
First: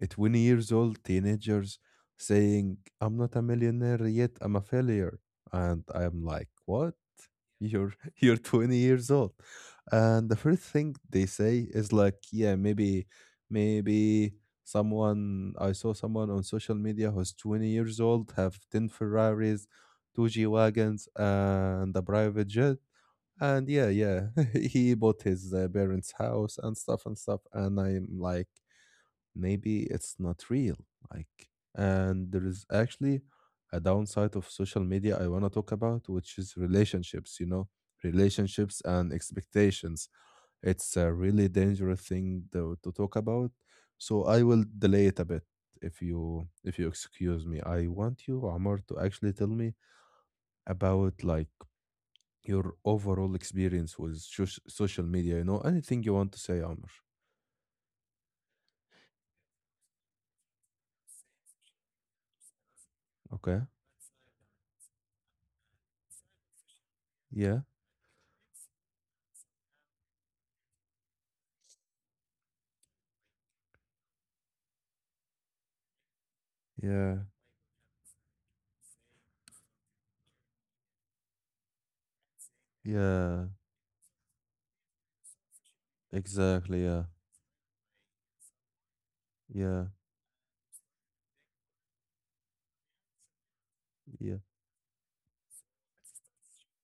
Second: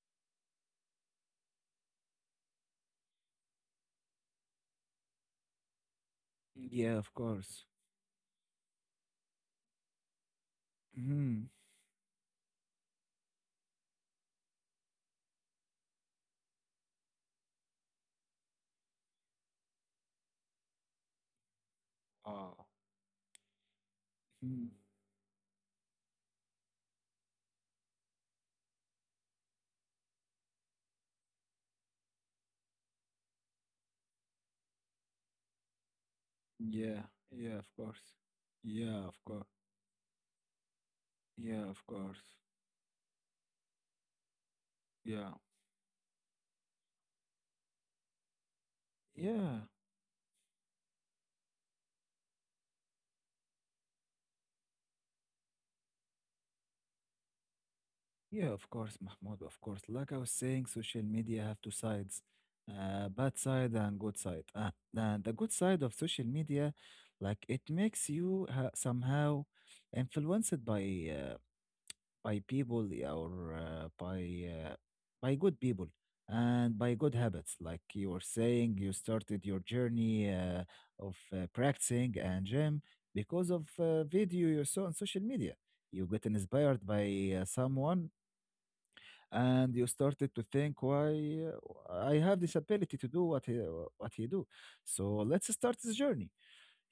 Speaker 1: a 20 years old teenagers saying, "I'm not a millionaire yet. I'm a failure," and I'm like, "What?
Speaker 2: Yeah, of course.
Speaker 1: You're you're 20 years old?" And the first thing they
Speaker 2: Hmm.
Speaker 1: say is like, "Yeah, maybe, maybe." Someone I saw someone on social media who's 20 years old have 10 Ferraris, two G wagons, and a private
Speaker 2: Oh.
Speaker 1: jet, and yeah, yeah,
Speaker 2: Mhm.
Speaker 1: he bought his parents' house and stuff and stuff. And I'm like, maybe it's not real. Like, and there is actually a downside of social media I want to talk about, which is
Speaker 2: Yeah.
Speaker 1: relationships, you
Speaker 2: Yeah, of
Speaker 1: know,
Speaker 2: course.
Speaker 1: relationships
Speaker 2: Yeah,
Speaker 1: and
Speaker 2: of course.
Speaker 1: expectations. It's a really
Speaker 2: Yeah, of
Speaker 1: dangerous
Speaker 2: course.
Speaker 1: thing to talk about. So I will delay it a
Speaker 2: Yeah.
Speaker 1: bit if you excuse me. I want you, Amar, to actually tell
Speaker 2: Yeah.
Speaker 1: me about, like, your overall experience with social media, you know, anything you want to say, Amr.
Speaker 2: Yeah, of course, Mahmoud, of course. Like I was saying, social media have two sides, bad
Speaker 1: Okay.
Speaker 2: side and good side. And the good side of social media, like
Speaker 1: Yeah,
Speaker 2: it makes you ha somehow influenced by, uh, by people yeah, or by uh, by good people and by good
Speaker 1: yeah,
Speaker 2: habits. Like you were saying, you started your journey of practicing and gym because
Speaker 1: yeah,
Speaker 2: of video you saw on social media. You get inspired
Speaker 1: exactly.
Speaker 2: by
Speaker 1: Yeah,
Speaker 2: someone, and you
Speaker 1: yeah,
Speaker 2: started to think, "Why I have this ability to do what he
Speaker 1: yeah,
Speaker 2: do? So let's start this journey,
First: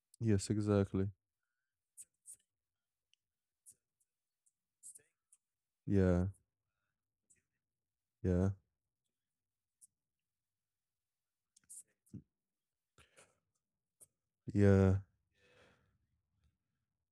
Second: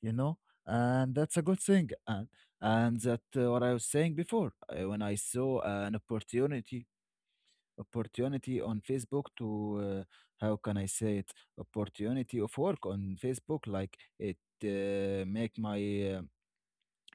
Speaker 2: you know,
Speaker 1: yes, exactly.
Speaker 2: and that's a good thing." And that, what I was saying before, when I saw an
Speaker 1: Yeah, yeah,
Speaker 2: opportunity on Facebook to how can I say it, opportunity of work on Facebook, like it
Speaker 1: yeah,
Speaker 2: make my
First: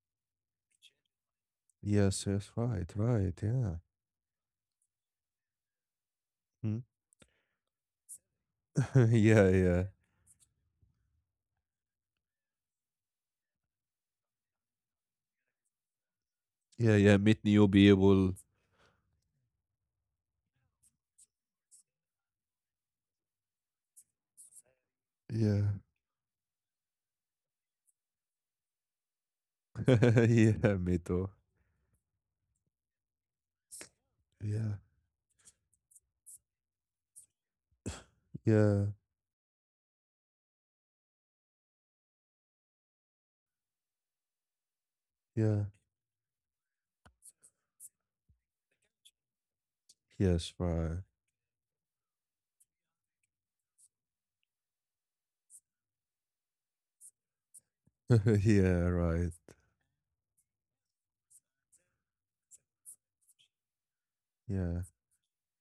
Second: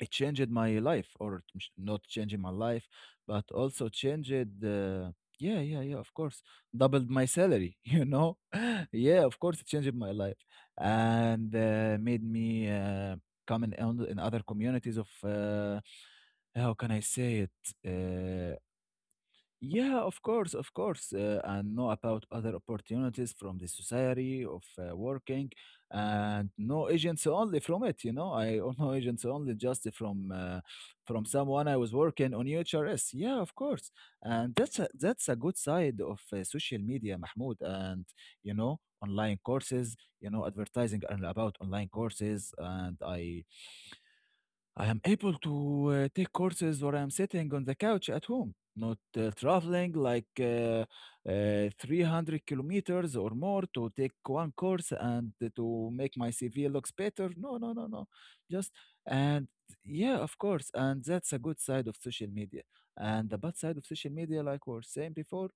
Speaker 2: it changed my life, or it ch- not
Speaker 1: yes,
Speaker 2: changing my
Speaker 1: yes,
Speaker 2: life
Speaker 1: right, right.
Speaker 2: but
Speaker 1: Yeah.
Speaker 2: also changed uh, yeah yeah yeah of course
Speaker 1: Hmm.
Speaker 2: doubled my salary yeah of
Speaker 1: Yeah,
Speaker 2: course it
Speaker 1: yeah,
Speaker 2: changed my life and made me come in, on- in other communities of how can
Speaker 1: yeah,
Speaker 2: I
Speaker 1: yeah. Meet
Speaker 2: say it
Speaker 1: new people.
Speaker 2: uh, yeah, of course, and know about other opportunities from the society of working,
Speaker 1: Yeah,
Speaker 2: and no agents only from it. I don't know agents only just
Speaker 1: yeah, me
Speaker 2: from
Speaker 1: too.
Speaker 2: someone I was working on UHRS. Yeah, of course, and
Speaker 1: Yeah,
Speaker 2: that's a good side of social media, Mahmoud, and
Speaker 1: yeah,
Speaker 2: online courses. You know, advertising and about online courses, and I am able
Speaker 1: yeah,
Speaker 2: to take courses where I'm sitting on the couch at home, not traveling like
Speaker 1: yes, right.
Speaker 2: 300 kilometers or more to take one course and to make my CV looks better. No, no, no, no. Just
Speaker 1: Yeah, right.
Speaker 2: and yeah, of course. And that's a good side of social media. And the bad side of social media, like we
Speaker 1: Yeah,
Speaker 2: were saying before,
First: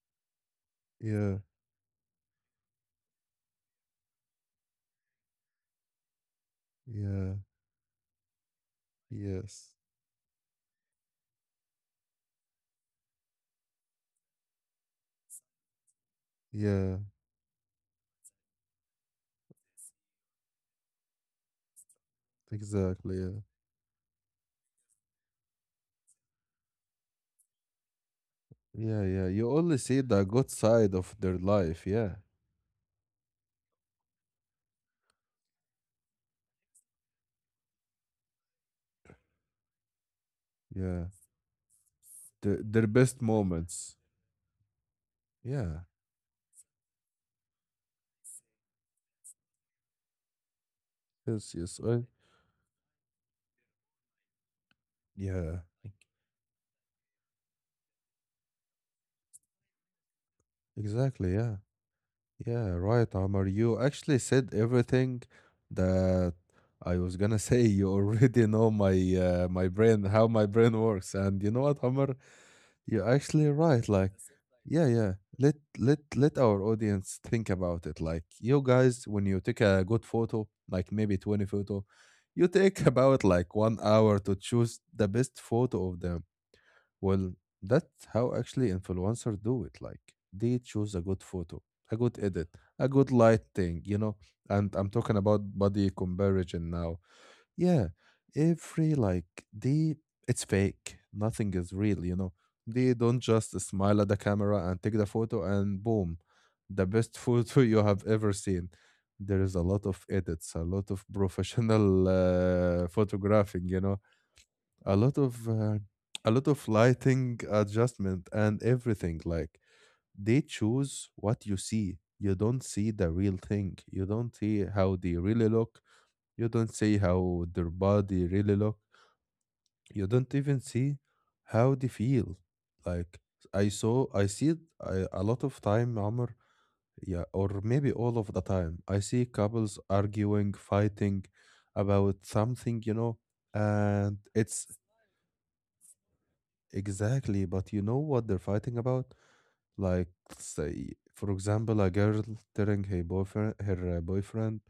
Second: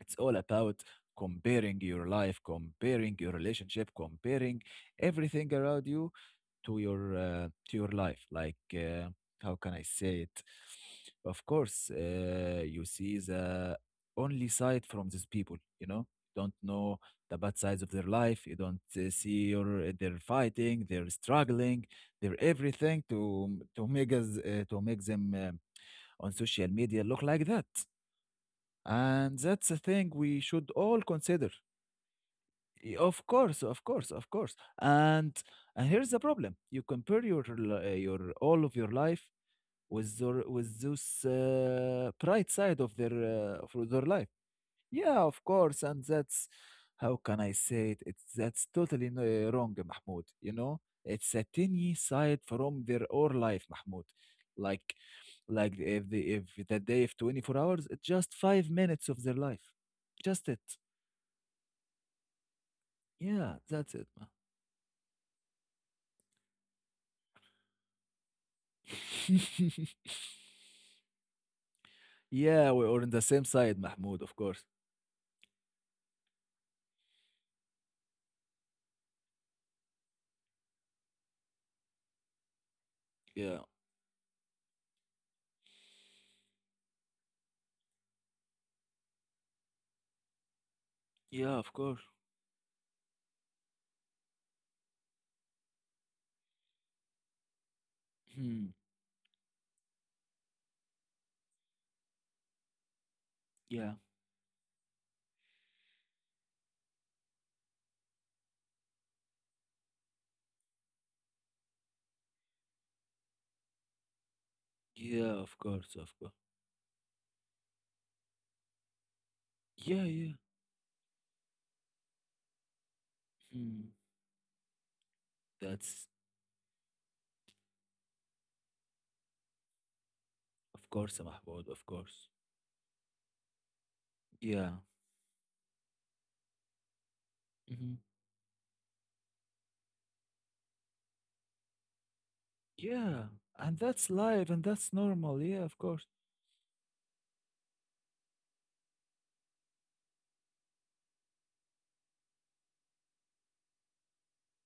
Speaker 2: it's all about
Speaker 1: yeah,
Speaker 2: comparing your life, comparing your relationship, comparing everything around you
Speaker 1: yeah,
Speaker 2: to your life, like how
Speaker 1: yes.
Speaker 2: can I say it, of course you see the only side from these people. Don't
Speaker 1: Yeah,
Speaker 2: know the bad sides of their life. You don't see your they're fighting, they're struggling, they're everything
Speaker 1: exactly.
Speaker 2: to
Speaker 1: Yeah,
Speaker 2: make us to make them on social media look like that.
Speaker 1: yeah, yeah.
Speaker 2: And
Speaker 1: You
Speaker 2: that's
Speaker 1: only
Speaker 2: a
Speaker 1: see
Speaker 2: thing
Speaker 1: the
Speaker 2: we
Speaker 1: good
Speaker 2: should
Speaker 1: side
Speaker 2: all
Speaker 1: of their
Speaker 2: consider.
Speaker 1: life. Yeah,
Speaker 2: Y- Of course, of course, of course. And here's the problem: you compare your l- your all of your life with their, with
Speaker 1: yeah.
Speaker 2: this bright side
Speaker 1: Their best
Speaker 2: of
Speaker 1: moments.
Speaker 2: their life. Yeah, of course,
Speaker 1: Yeah.
Speaker 2: and that's how can I say it? It's that's totally no- wrong, Mahmoud. You know, it's a
Speaker 1: Yes. Yes.
Speaker 2: tiny
Speaker 1: I,
Speaker 2: side from their own life, Mahmoud. Like
Speaker 1: yeah.
Speaker 2: if the day of 24 hours, it's just 5 minutes of their life. Just it.
Speaker 1: Exactly. Yeah. Yeah. Right, Amar.
Speaker 2: Yeah,
Speaker 1: You
Speaker 2: that's it,
Speaker 1: actually said everything that I was gonna say. You already know my brain, how my brain works, and you know what, Amar?
Speaker 2: yeah, we are
Speaker 1: You're
Speaker 2: on the same
Speaker 1: actually
Speaker 2: side,
Speaker 1: right. Like,
Speaker 2: Mahmoud, of course.
Speaker 1: yeah, yeah. Let let let our audience think about it. Like, you guys, when you take a good photo, like maybe 20 photo, you take about, like,
Speaker 2: Yeah,
Speaker 1: 1 hour to choose the best photo of them. Well, that's how actually influencers do it. Like, they choose a good
Speaker 2: yeah,
Speaker 1: photo,
Speaker 2: of
Speaker 1: a
Speaker 2: course.
Speaker 1: good edit, a good lighting. You know, and I'm talking about body comparison now. Yeah,
Speaker 2: Hmm.
Speaker 1: every like they it's fake. Nothing is real, you know. They don't just
Speaker 2: Yeah,
Speaker 1: smile at the camera and take the photo and boom, the best photo you have ever seen. There is a lot of edits, a lot of professional photographing, you know, a lot
Speaker 2: yeah,
Speaker 1: of
Speaker 2: of
Speaker 1: uh,
Speaker 2: course, of course.
Speaker 1: a lot of lighting adjustment and everything. Like
Speaker 2: Yeah, yeah.
Speaker 1: they choose what you see. You don't see the real thing.
Speaker 2: Hmm.
Speaker 1: You don't see how they really look.
Speaker 2: That's,
Speaker 1: You don't see how their body really look. You don't even
Speaker 2: of
Speaker 1: see
Speaker 2: course, Mahmoud,
Speaker 1: how they
Speaker 2: of course.
Speaker 1: feel. Like, I see it
Speaker 2: Yeah.
Speaker 1: I, a lot of time, Amr. Yeah, or maybe
Speaker 2: Hmm.
Speaker 1: all of the time. I see couples arguing, fighting about something, you know.
Speaker 2: Yeah, and that's
Speaker 1: And
Speaker 2: life, and
Speaker 1: it's
Speaker 2: that's normal. Yeah, of course.
Speaker 1: Exactly. But you know what they're fighting about? Like, say, for example, a girl telling her boyfriend,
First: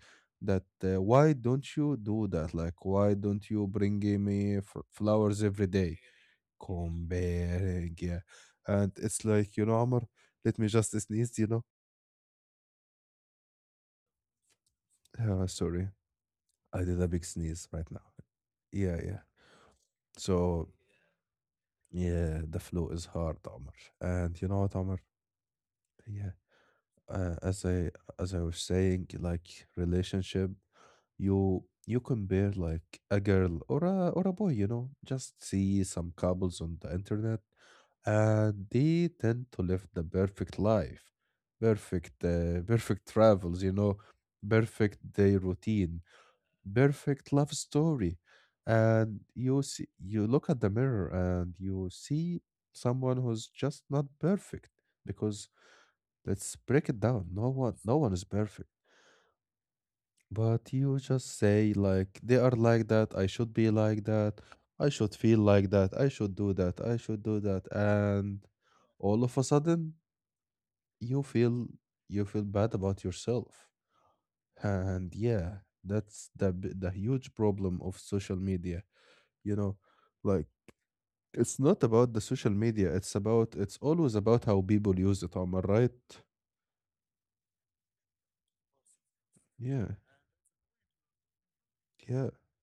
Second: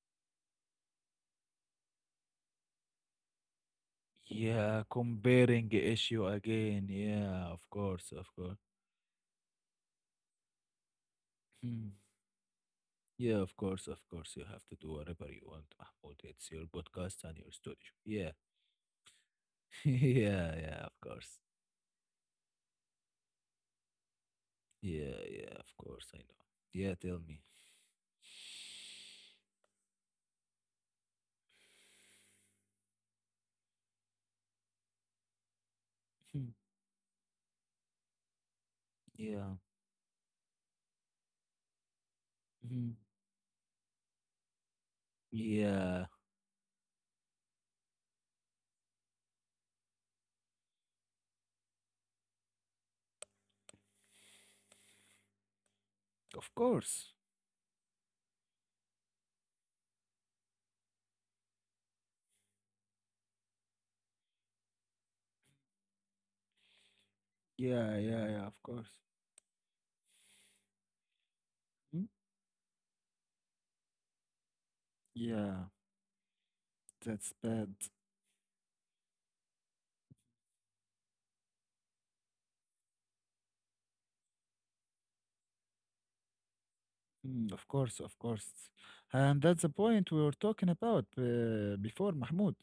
Speaker 1: that why don't you do that? Like, why don't you bring me
Speaker 2: Yeah,
Speaker 1: flowers every
Speaker 2: comparing
Speaker 1: day?
Speaker 2: issue again. Yeah, of
Speaker 1: Comparing,
Speaker 2: course,
Speaker 1: yeah.
Speaker 2: of course.
Speaker 1: And it's like, you know, Amr, let me just sneeze, you know.
Speaker 2: Hmm. Yeah, of course, of course. You have to do whatever you
Speaker 1: Uh,
Speaker 2: want,
Speaker 1: sorry,
Speaker 2: Mahmoud. It's your
Speaker 1: I did a
Speaker 2: podcast
Speaker 1: big
Speaker 2: and your
Speaker 1: sneeze right
Speaker 2: studio.
Speaker 1: now.
Speaker 2: Yeah.
Speaker 1: Yeah, yeah.
Speaker 2: yeah,
Speaker 1: So,
Speaker 2: yeah, of course.
Speaker 1: yeah, the flu is hard, Amr. And you know what, Amr?
Speaker 2: Yeah, yeah, of course, I
Speaker 1: Yeah.
Speaker 2: know. Yeah, tell
Speaker 1: uh,
Speaker 2: me.
Speaker 1: as I as I was saying, like relationship, you compare like a girl or a boy, you know, just see some
Speaker 2: Hmm.
Speaker 1: couples on the internet, and they tend
Speaker 2: Yeah.
Speaker 1: to live the perfect life, perfect uh,
Speaker 2: Mhm.
Speaker 1: perfect travels, you know, perfect day routine,
Speaker 2: Yeah,
Speaker 1: perfect love story, and you look at the mirror and you see someone who's just not perfect. Because
Speaker 2: of
Speaker 1: Let's break it
Speaker 2: course.
Speaker 1: down. No one, no one is perfect. But you just say like they are like that. I should be like that. I should feel like that. I should do that. I should do that.
Speaker 2: Yeah, yeah,
Speaker 1: And
Speaker 2: yeah, of course.
Speaker 1: all of a sudden, you feel
Speaker 2: Hmm?
Speaker 1: you feel bad about yourself. And yeah,
Speaker 2: Yeah,
Speaker 1: that's the huge
Speaker 2: that's bad.
Speaker 1: problem of social media. You know, like it's not about the social media. It's always about how people use it. Am I right?
Speaker 2: Mm, of course, of course. And that's the
Speaker 1: Yeah,
Speaker 2: point we were talking about before,
Speaker 1: yeah,
Speaker 2: Mahmoud.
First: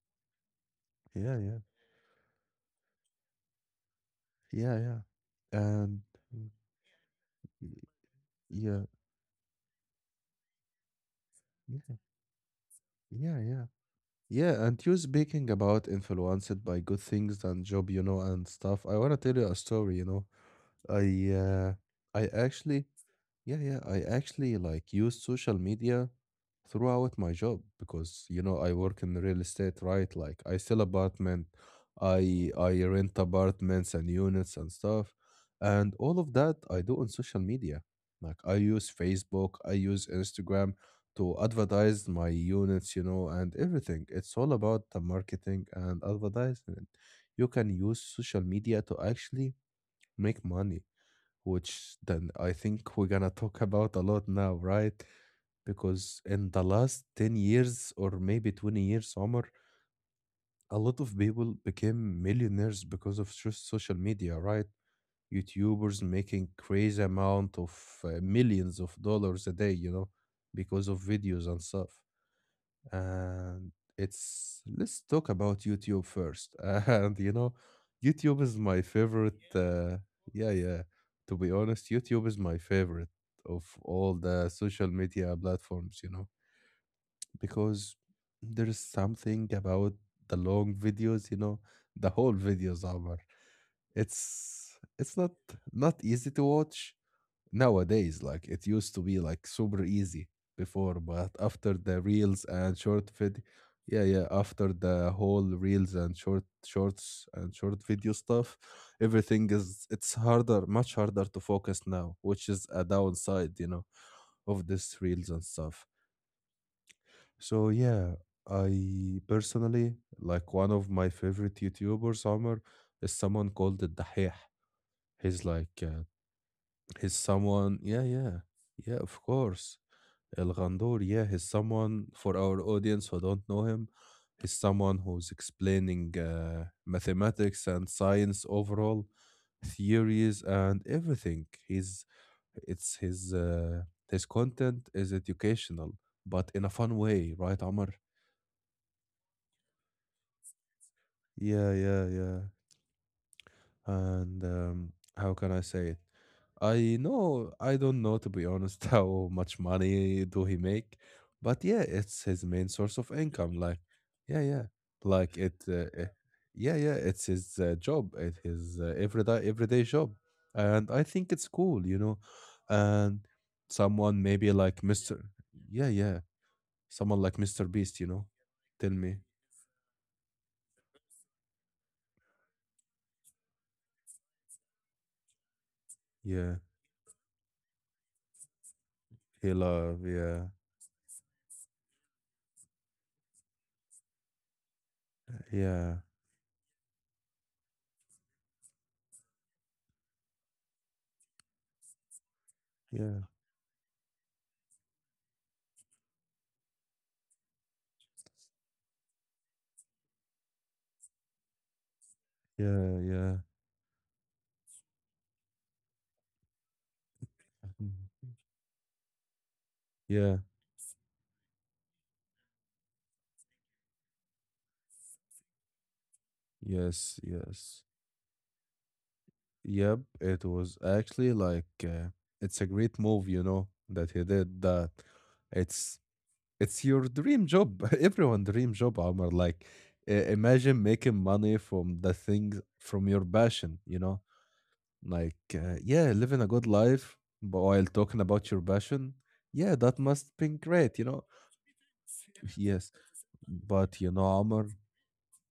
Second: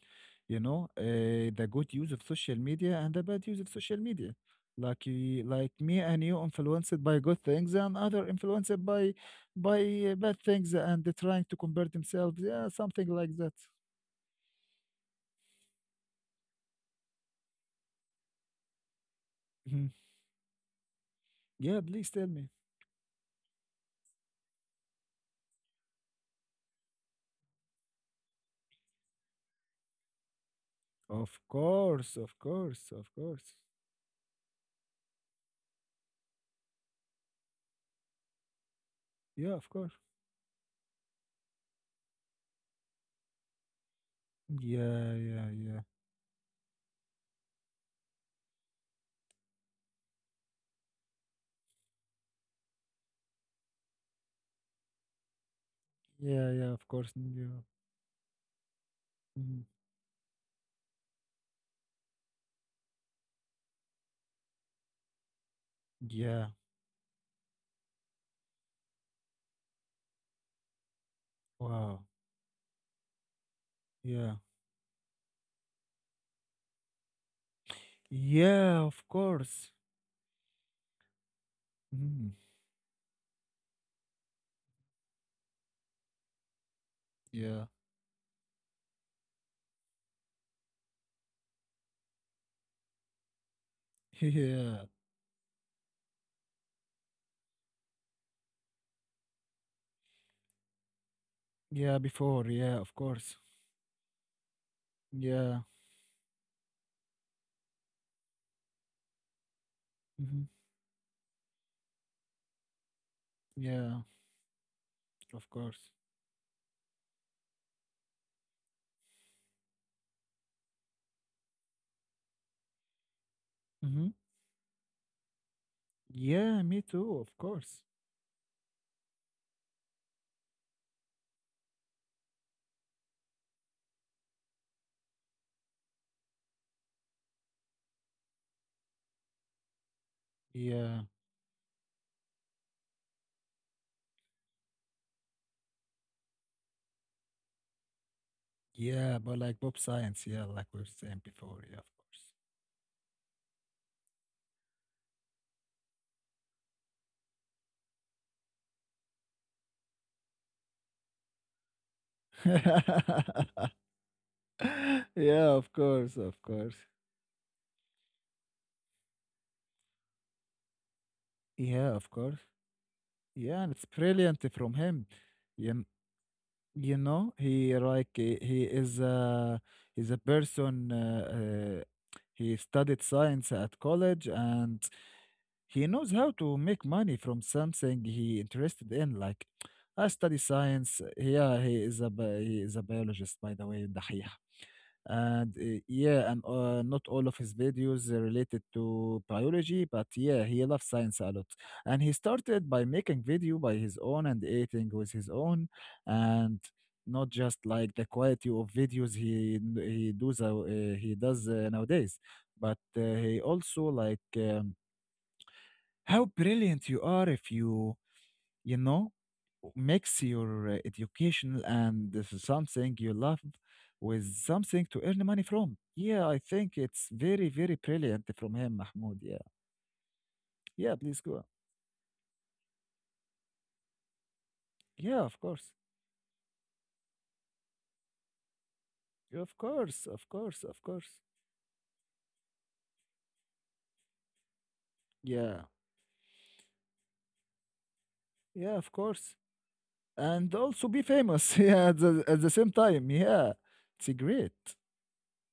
Speaker 2: You know,
Speaker 1: yeah, yeah.
Speaker 2: the good use of social media and the bad use of social media.
Speaker 1: Yeah, yeah.
Speaker 2: Like y- like me
Speaker 1: And
Speaker 2: and you
Speaker 1: mm,
Speaker 2: influenced by good things, and other influenced
Speaker 1: yeah,
Speaker 2: by by bad things, and they're trying to compare
Speaker 1: yeah,
Speaker 2: themselves. Yeah, something like
Speaker 1: yeah,
Speaker 2: that.
Speaker 1: yeah. Yeah, and you speaking about influenced by good things and job, you know, and stuff. I want to tell you a
Speaker 2: Mhm.
Speaker 1: story, you know. I uh
Speaker 2: Yeah, please tell
Speaker 1: I
Speaker 2: me.
Speaker 1: actually. Yeah, yeah. I actually, like, use social media throughout my job because you know I work in real estate, right? Like I sell
Speaker 2: Of
Speaker 1: apartment,
Speaker 2: course, of
Speaker 1: I
Speaker 2: course, of
Speaker 1: rent
Speaker 2: course.
Speaker 1: apartments and units and stuff, and all of that I do on social media. Like I use
Speaker 2: Yeah,
Speaker 1: Facebook,
Speaker 2: of
Speaker 1: I
Speaker 2: course.
Speaker 1: use Instagram to advertise my units, you know, and everything. It's all about the
Speaker 2: Yeah, yeah,
Speaker 1: marketing
Speaker 2: yeah.
Speaker 1: and advertisement. You can use social media to actually make money, which then I think we're gonna talk about a lot now, right? Because
Speaker 2: Yeah,
Speaker 1: in the
Speaker 2: yeah, of
Speaker 1: last
Speaker 2: course.
Speaker 1: 10
Speaker 2: Yeah.
Speaker 1: years or maybe 20 years, Omar,
Speaker 2: Mhm.
Speaker 1: a lot of people became millionaires because of social media, right? YouTubers
Speaker 2: Yeah.
Speaker 1: making crazy amount of millions of dollars a day, you know, because of videos and stuff.
Speaker 2: Wow.
Speaker 1: And
Speaker 2: Yeah.
Speaker 1: it's Let's talk about YouTube first. And you know, YouTube is
Speaker 2: Yeah,
Speaker 1: my
Speaker 2: of
Speaker 1: favorite.
Speaker 2: course.
Speaker 1: Yeah, yeah. To be honest, YouTube
Speaker 2: Mhm.
Speaker 1: is my favorite of all the social media platforms. You know,
Speaker 2: Yeah.
Speaker 1: because there's something about the long videos. You know, the whole videos are. It's
Speaker 2: Yeah.
Speaker 1: it's not easy to watch nowadays like it used to be, like, super easy before, but after
Speaker 2: Yeah,
Speaker 1: the reels
Speaker 2: before.
Speaker 1: and
Speaker 2: Yeah, of
Speaker 1: short
Speaker 2: course.
Speaker 1: vid yeah, yeah. After the whole
Speaker 2: Yeah.
Speaker 1: reels and shorts and short video stuff, everything is it's
Speaker 2: Hmm.
Speaker 1: harder much harder to focus now, which is a downside, you know,
Speaker 2: Yeah,
Speaker 1: of this reels and
Speaker 2: of
Speaker 1: stuff.
Speaker 2: course.
Speaker 1: So yeah, I personally, like, one of my favorite youtubers summer is someone called the
Speaker 2: Hmm.
Speaker 1: dahih. He's like,
Speaker 2: Yeah, me
Speaker 1: he's
Speaker 2: too, of course.
Speaker 1: someone. Yeah, yeah. Yeah, of course. Elghandor, yeah, he's someone for our audience who don't know him. He's someone who's explaining mathematics and science overall, theories and
Speaker 2: Yeah.
Speaker 1: everything. He's it's his content is educational, but in a fun way, right, Amr?
Speaker 2: Yeah, but like pop science, yeah, like we were saying before,
Speaker 1: Yeah,
Speaker 2: yeah, of
Speaker 1: yeah,
Speaker 2: course.
Speaker 1: yeah. And how can I say it? I don't know, to be honest, how much money do he make, but yeah, it's his main source of income. Like, yeah, yeah, like,
Speaker 2: Yeah, of course, of course.
Speaker 1: yeah, yeah, it's his job. It is his everyday job, and I think it's cool,
Speaker 2: Yeah,
Speaker 1: you
Speaker 2: of
Speaker 1: know.
Speaker 2: course.
Speaker 1: And
Speaker 2: Yeah, and it's
Speaker 1: someone
Speaker 2: brilliant
Speaker 1: maybe
Speaker 2: from
Speaker 1: like
Speaker 2: him.
Speaker 1: Mister,
Speaker 2: You
Speaker 1: yeah, yeah, someone
Speaker 2: know
Speaker 1: like Mister
Speaker 2: he
Speaker 1: Beast,
Speaker 2: like
Speaker 1: you know.
Speaker 2: he
Speaker 1: Tell
Speaker 2: is
Speaker 1: me,
Speaker 2: a he's a person he studied science at college, and he knows how to
Speaker 1: yeah,
Speaker 2: make money from something he interested in, like
Speaker 1: he love,
Speaker 2: I study
Speaker 1: yeah,
Speaker 2: science. Yeah, he is a bi- he is a biologist, by the way. دحيح. And
Speaker 1: yeah,
Speaker 2: yeah, and not all of his videos are related to biology, but yeah, he loves science a lot. And he started by making
Speaker 1: yeah,
Speaker 2: video by his own and editing with his own, and not just like the quality of videos he does he does nowadays, but
Speaker 1: yeah, yeah.
Speaker 2: he also like how brilliant you are if you
Speaker 1: Mm.
Speaker 2: you know mix
Speaker 1: Yeah,
Speaker 2: your educational and this is something you love with something to earn money from. Yeah, I think it's
Speaker 1: yes,
Speaker 2: very, very
Speaker 1: yes.
Speaker 2: brilliant from him, Mahmoud. Yeah.
Speaker 1: Yep, it was
Speaker 2: Yeah, please
Speaker 1: actually
Speaker 2: go.
Speaker 1: like it's a great move, you know, that he did that.
Speaker 2: Yeah, of course.
Speaker 1: It's it's your dream job. Everyone dream job, Omar.
Speaker 2: Yeah, of
Speaker 1: Like
Speaker 2: course, of course, of
Speaker 1: imagine making
Speaker 2: course.
Speaker 1: money from the things from your passion, you know? Like
Speaker 2: Yeah.
Speaker 1: yeah, living a good life but while talking about your
Speaker 2: Yeah, of
Speaker 1: passion.
Speaker 2: course.
Speaker 1: Yeah, that must be
Speaker 2: And also
Speaker 1: great,
Speaker 2: be
Speaker 1: you know.
Speaker 2: famous. Yeah, at the same
Speaker 1: Yes,
Speaker 2: time. Yeah.
Speaker 1: but
Speaker 2: It's
Speaker 1: you know, Omar,
Speaker 2: great.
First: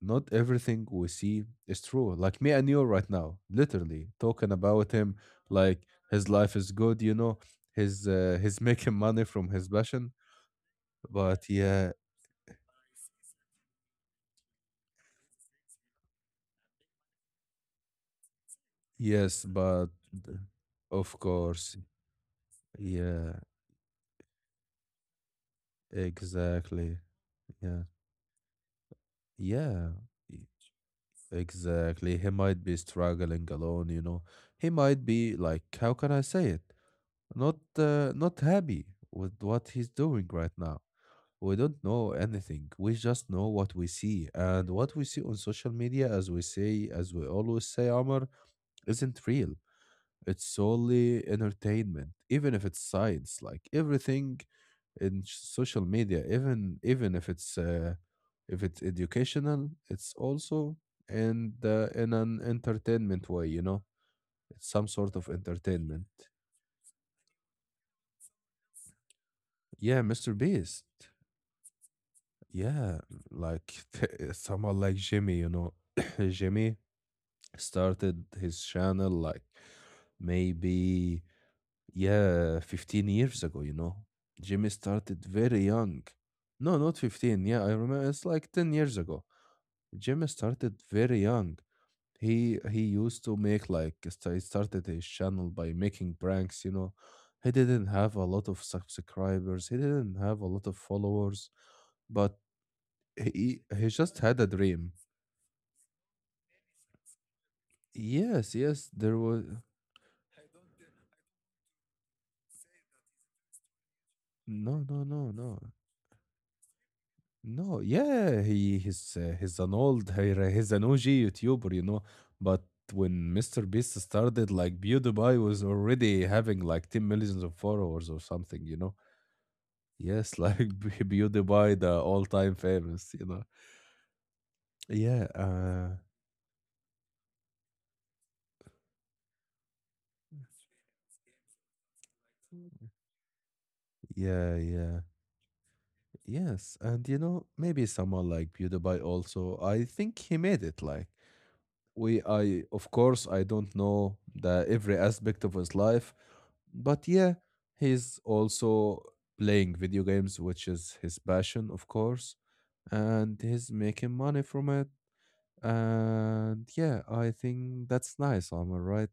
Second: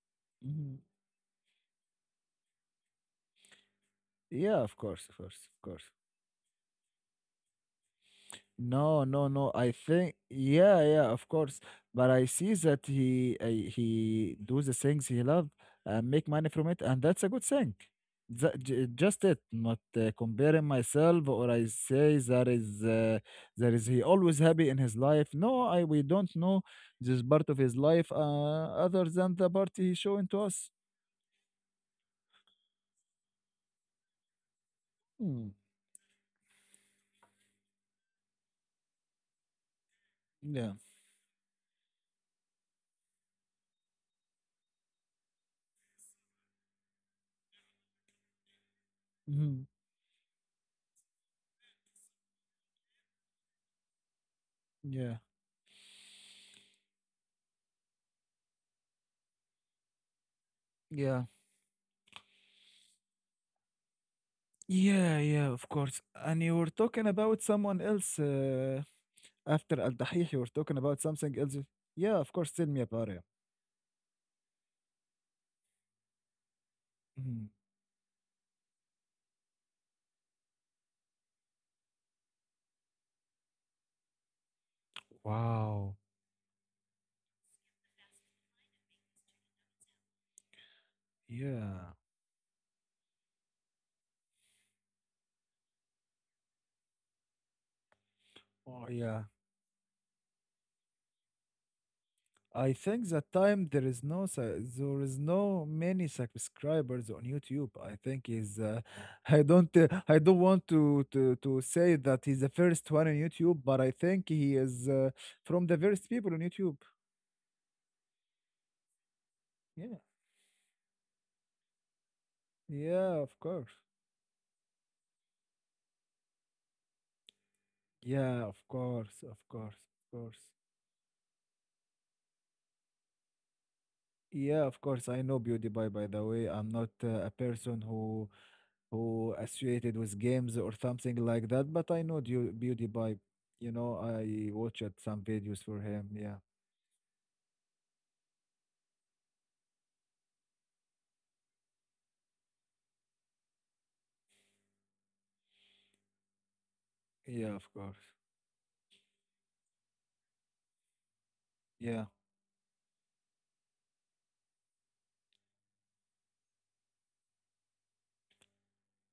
Speaker 1: not
Speaker 2: Mhm.
Speaker 1: everything we see is true. Like me and you right now, literally talking
Speaker 2: Yeah, of
Speaker 1: about
Speaker 2: course, of
Speaker 1: him,
Speaker 2: course, of
Speaker 1: like
Speaker 2: course.
Speaker 1: his life is good, you know, his he's making
Speaker 2: No,
Speaker 1: money
Speaker 2: no,
Speaker 1: from
Speaker 2: no.
Speaker 1: his
Speaker 2: I
Speaker 1: passion.
Speaker 2: think yeah, yeah, of
Speaker 1: But
Speaker 2: course.
Speaker 1: yeah,
Speaker 2: But I see that he do the things he love and make money from it, and that's a good thing. That, just it,
Speaker 1: yes,
Speaker 2: not
Speaker 1: but
Speaker 2: comparing
Speaker 1: of
Speaker 2: myself or I
Speaker 1: course,
Speaker 2: say
Speaker 1: yeah,
Speaker 2: that is he always happy in his life. No, I we don't know
Speaker 1: exactly,
Speaker 2: this part of his
Speaker 1: yeah,
Speaker 2: life other than the part
Speaker 1: yeah,
Speaker 2: he showing to
Speaker 1: e-
Speaker 2: us.
Speaker 1: exactly. He might be struggling alone, you know. He might be
Speaker 2: Hmm.
Speaker 1: like, how can I say it? Not happy with what he's doing right
Speaker 2: Yeah.
Speaker 1: now. We don't know anything, we just know what we see, and what we see on social media. As we say, as we always say, Omar isn't real.
Speaker 2: Mhm.
Speaker 1: It's solely entertainment, even if it's science, like everything
Speaker 2: Yeah.
Speaker 1: in social media. Even if it's educational, it's also
Speaker 2: Yeah.
Speaker 1: and in an entertainment way, you know, it's some sort
Speaker 2: Yeah,
Speaker 1: of
Speaker 2: yeah, of course.
Speaker 1: entertainment.
Speaker 2: And you were talking about someone else. After Al
Speaker 1: Yeah,
Speaker 2: Dahih,
Speaker 1: Mr.
Speaker 2: you were talking
Speaker 1: Beast.
Speaker 2: about something else? Yeah, of course. Tell me
Speaker 1: Yeah,
Speaker 2: about it.
Speaker 1: like someone like Jimmy, you know. Jimmy
Speaker 2: Mhm.
Speaker 1: started his channel like maybe, yeah, 15 years ago, you know. Jimmy started very
Speaker 2: Wow.
Speaker 1: young. No, not 15, yeah, I remember, it's like 10 years ago. Jimmy started very young.
Speaker 2: Yeah.
Speaker 1: He used to make like he started his channel by making pranks, you know. He didn't have a lot of
Speaker 2: Oh, yeah.
Speaker 1: subscribers, he didn't have a lot of followers. But
Speaker 2: I think that
Speaker 1: he
Speaker 2: time
Speaker 1: he
Speaker 2: there is
Speaker 1: just
Speaker 2: no
Speaker 1: had a
Speaker 2: su-
Speaker 1: dream.
Speaker 2: there is no many subscribers on YouTube. I think
Speaker 1: Yes,
Speaker 2: is
Speaker 1: yes, there was.
Speaker 2: I don't want to say that he's the first one on YouTube, but I think he
Speaker 1: No,
Speaker 2: is
Speaker 1: no, no, no.
Speaker 2: from the first people on YouTube.
Speaker 1: No, yeah, he's an
Speaker 2: Yeah.
Speaker 1: old he's an OG YouTuber, you know. But
Speaker 2: Yeah,
Speaker 1: when
Speaker 2: of
Speaker 1: Mr.
Speaker 2: course.
Speaker 1: Beast started, like PewDiePie was already having like 10 millions of followers or
Speaker 2: Yeah, of
Speaker 1: something, you know.
Speaker 2: course, of course, of
Speaker 1: Yes,
Speaker 2: course.
Speaker 1: like PewDiePie, the all-time famous, you know.
Speaker 2: Yeah, of course. I
Speaker 1: Yeah,
Speaker 2: know Beauty Pie,
Speaker 1: uh,
Speaker 2: by the way. I'm not a person who associated with games or something like that, but I know Deu- Beauty Pie. You know, I
Speaker 1: yeah, yeah,
Speaker 2: watched some videos for him. Yeah.
Speaker 1: yes, and you know, maybe someone like PewDiePie also. I think he made it, like, I, of course, I don't know the every aspect of his life. But yeah,
Speaker 2: Yeah, of course.
Speaker 1: he's also playing video games, which is his passion, of
Speaker 2: Yeah.
Speaker 1: course, and he's making money from it. And yeah, I think that's nice, am I right?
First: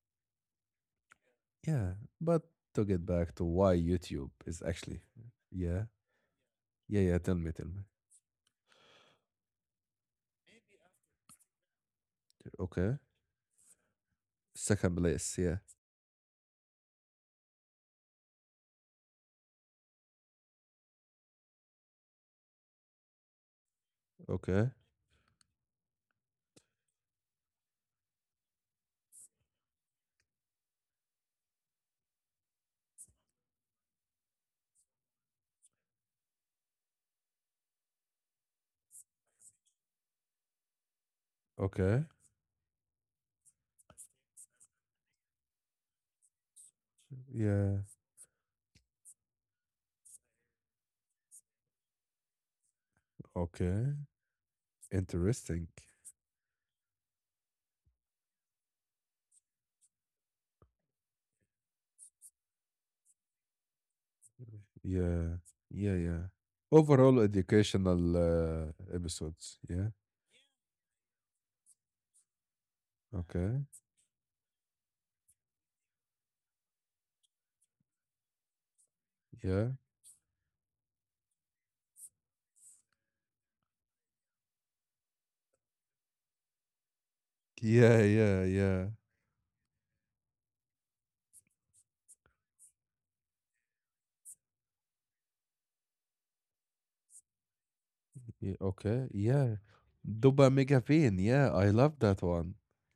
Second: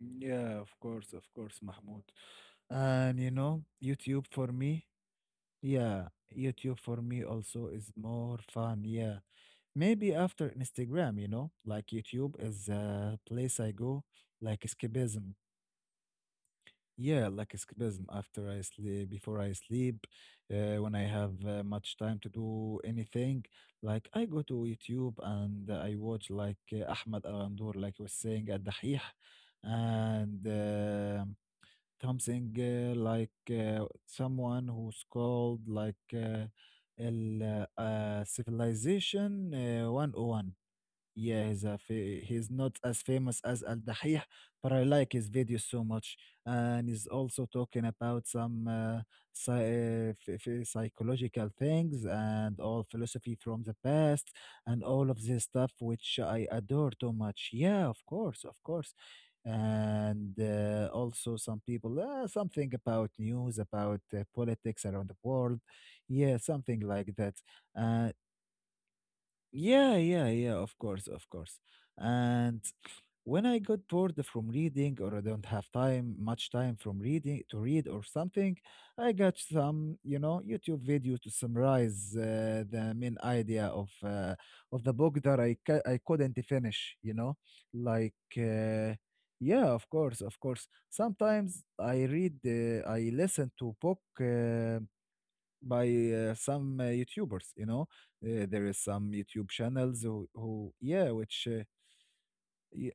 Speaker 2: Yeah, of course,
Speaker 1: Yeah,
Speaker 2: Mahmoud.
Speaker 1: but to get
Speaker 2: And you
Speaker 1: back to
Speaker 2: know,
Speaker 1: why
Speaker 2: YouTube
Speaker 1: YouTube
Speaker 2: for
Speaker 1: is actually, yeah,
Speaker 2: yeah, YouTube for
Speaker 1: yeah, yeah,
Speaker 2: me
Speaker 1: tell me, tell
Speaker 2: also
Speaker 1: me.
Speaker 2: is more fun. Yeah. Maybe after Instagram, you know, like YouTube is
Speaker 1: Okay.
Speaker 2: a place I go like
Speaker 1: Second
Speaker 2: escapism.
Speaker 1: place, yeah.
Speaker 2: Yeah, like escapism after I sleep, before I sleep, when I have much time to do anything, like I go to
Speaker 1: Okay.
Speaker 2: YouTube and I watch like Ahmed Al-Ghandour, like you was saying at Dahih, and something like someone who's called like El Civilization 101. Yeah, he's a
Speaker 1: Okay.
Speaker 2: fa- he's not as famous as Al Dahih, but I like his videos so much. And he's also
Speaker 1: Yeah.
Speaker 2: talking about some psy- ph- ph- psychological things and all philosophy from the
Speaker 1: Okay.
Speaker 2: past and all of this
Speaker 1: Interesting.
Speaker 2: stuff, which I adore too much. Yeah, of course, of course. And also some people, something about news, about politics around the
Speaker 1: Yeah.
Speaker 2: world.
Speaker 1: Yeah, yeah.
Speaker 2: Yeah, something like
Speaker 1: Overall
Speaker 2: that. Uh,
Speaker 1: educational episodes, yeah.
Speaker 2: yeah, yeah, yeah, of course, of course. And when I
Speaker 1: Okay.
Speaker 2: got bored from reading or I don't have time, much time from reading to read or something, I got
Speaker 1: Yeah.
Speaker 2: some, you know, YouTube video to summarize the main idea of the book that I couldn't finish, you know?
Speaker 1: Yeah,
Speaker 2: Like
Speaker 1: yeah, yeah.
Speaker 2: yeah, of course, of course. Sometimes I read I listen to book by some YouTubers. You know,
Speaker 1: Yeah,
Speaker 2: there is
Speaker 1: okay.
Speaker 2: some YouTube
Speaker 1: Yeah.
Speaker 2: channels
Speaker 1: Duba
Speaker 2: who
Speaker 1: Mega
Speaker 2: yeah,
Speaker 1: Pain.
Speaker 2: which
Speaker 1: Yeah, I love that one.
Speaker 2: y-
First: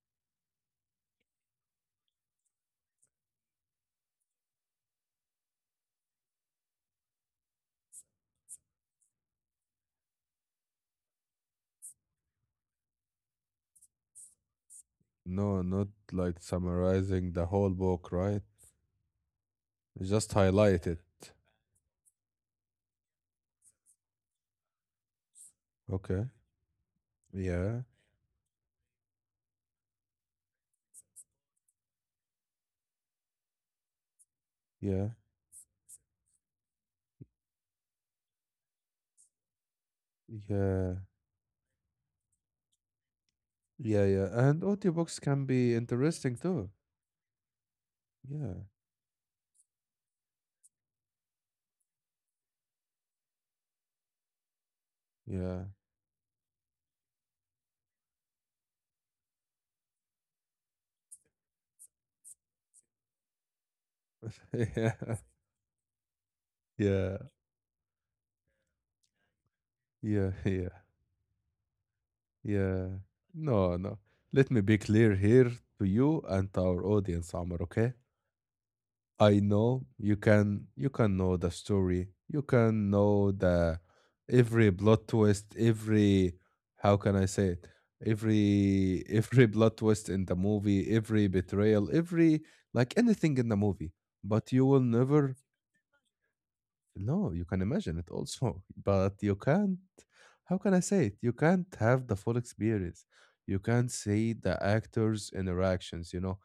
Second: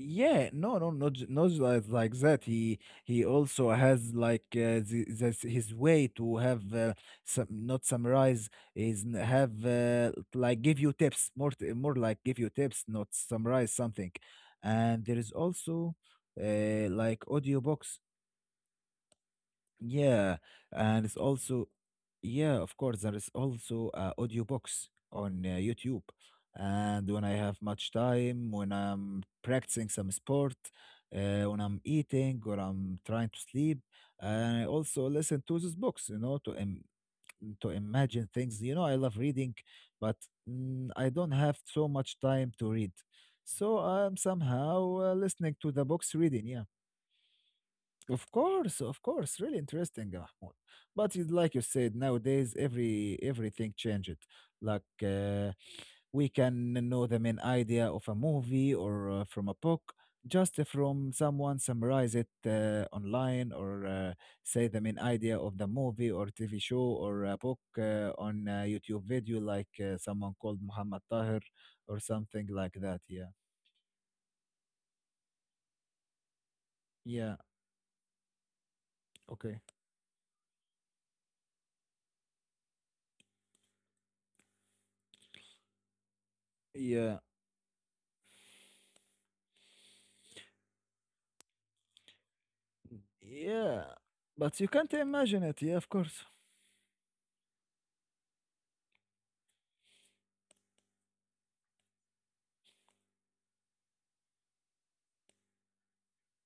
Speaker 2: yeah, no, no, not j- not like like that. He also has like the, that's his way to have some not summarize is n- have like give you tips more t- more like give you tips, not summarize something. And there is
Speaker 1: No, not
Speaker 2: also
Speaker 1: like
Speaker 2: like
Speaker 1: summarizing the whole
Speaker 2: audiobooks.
Speaker 1: book, right? Just
Speaker 2: Yeah,
Speaker 1: highlight it.
Speaker 2: and it's also, yeah, of course, there is also audiobooks on YouTube.
Speaker 1: Okay.
Speaker 2: And when I have
Speaker 1: Yeah.
Speaker 2: much time, when I'm practicing some sport, when I'm eating or I'm trying to sleep, I
Speaker 1: Yeah.
Speaker 2: also listen to these books, you know, to im to imagine things. You know, I love reading, but mm,
Speaker 1: Yeah.
Speaker 2: I don't have so much time to read. So
Speaker 1: Yeah.
Speaker 2: I'm
Speaker 1: Yeah. And
Speaker 2: somehow
Speaker 1: audiobooks can
Speaker 2: listening to
Speaker 1: be
Speaker 2: the books
Speaker 1: interesting
Speaker 2: reading, yeah.
Speaker 1: too. Yeah.
Speaker 2: Of course, really interesting, Mahmoud. But you- like you said, nowadays every everything changed. Like
Speaker 1: Yeah.
Speaker 2: we can know the main idea of a movie or from a book just from someone summarize it online or say the main idea of the movie or TV show or
Speaker 1: Yeah.
Speaker 2: a book on a YouTube video, like someone
Speaker 1: Yeah. Yeah.
Speaker 2: called
Speaker 1: Yeah.
Speaker 2: Muhammad Tahir or something like that.
Speaker 1: Yeah.
Speaker 2: Yeah,
Speaker 1: No, no. Let me be clear here to you and to our audience,
Speaker 2: yeah,
Speaker 1: Amr, okay? I
Speaker 2: okay,
Speaker 1: know you can know the story. You can know the every plot twist, every, how can
Speaker 2: yeah.
Speaker 1: I say it? Every every plot twist in the movie, every betrayal, every, like, anything in the
Speaker 2: Yeah,
Speaker 1: movie. But
Speaker 2: but
Speaker 1: you
Speaker 2: you
Speaker 1: will
Speaker 2: can't
Speaker 1: never,
Speaker 2: imagine it. Yeah, of course.
Speaker 1: no, you can imagine it also. But you can't, how can I say it? You can't have the full experience. You can't see the actors' interactions, you know.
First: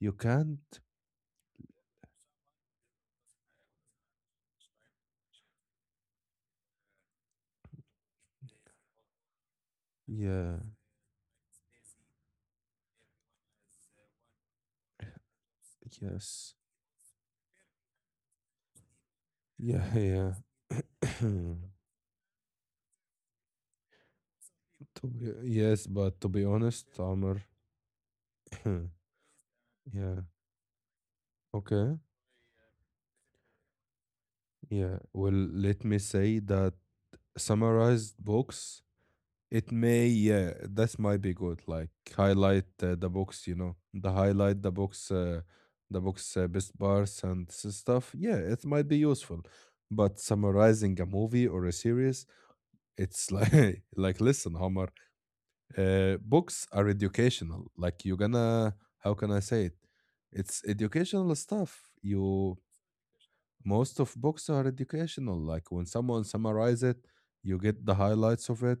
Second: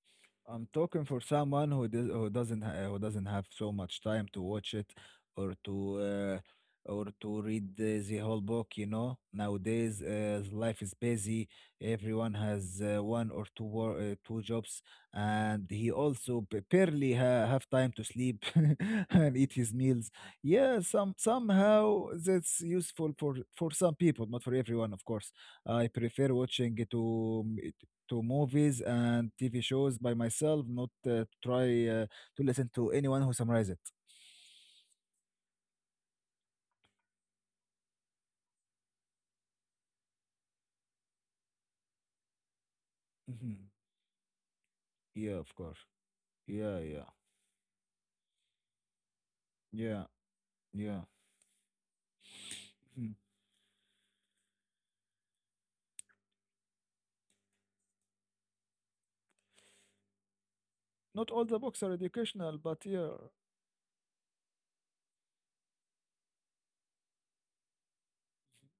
Speaker 1: You can't,
Speaker 2: I'm talking for someone who does, who doesn't ha- who doesn't have so much time to watch it or to uh, or to read the whole book. You know, nowadays
Speaker 1: yeah,
Speaker 2: life is busy. Everyone has one or two wor- two jobs, and he also
Speaker 1: yes.
Speaker 2: barely have time to sleep and eat his
Speaker 1: Yeah,
Speaker 2: meals.
Speaker 1: yeah.
Speaker 2: Yeah, some somehow that's useful for some people, not for everyone, of
Speaker 1: To be,
Speaker 2: course.
Speaker 1: yes,
Speaker 2: I
Speaker 1: but to
Speaker 2: prefer
Speaker 1: be
Speaker 2: watching
Speaker 1: honest,
Speaker 2: it to
Speaker 1: Amr,
Speaker 2: mm, to movies and TV shows by
Speaker 1: yeah,
Speaker 2: myself, not try
Speaker 1: okay,
Speaker 2: to listen to anyone who summarize it.
Speaker 1: yeah. Well, let me say that summarized books, it may, yeah, that might be good. Like highlight the books, you
Speaker 2: Mhm.
Speaker 1: know,
Speaker 2: Yeah, of course.
Speaker 1: the books best
Speaker 2: Yeah, yeah,
Speaker 1: parts and stuff. Yeah, it might be useful.
Speaker 2: yeah,
Speaker 1: But summarizing
Speaker 2: yeah.
Speaker 1: a movie or a series,
Speaker 2: Mhm.
Speaker 1: it's like, like, listen, Amr. Books are educational, like, you're gonna, how can I say it, it's
Speaker 2: Not
Speaker 1: educational
Speaker 2: all the
Speaker 1: stuff.
Speaker 2: books are
Speaker 1: You
Speaker 2: educational, but yeah,
Speaker 1: Most of books are educational, like when someone summarize it, you get the highlights of it,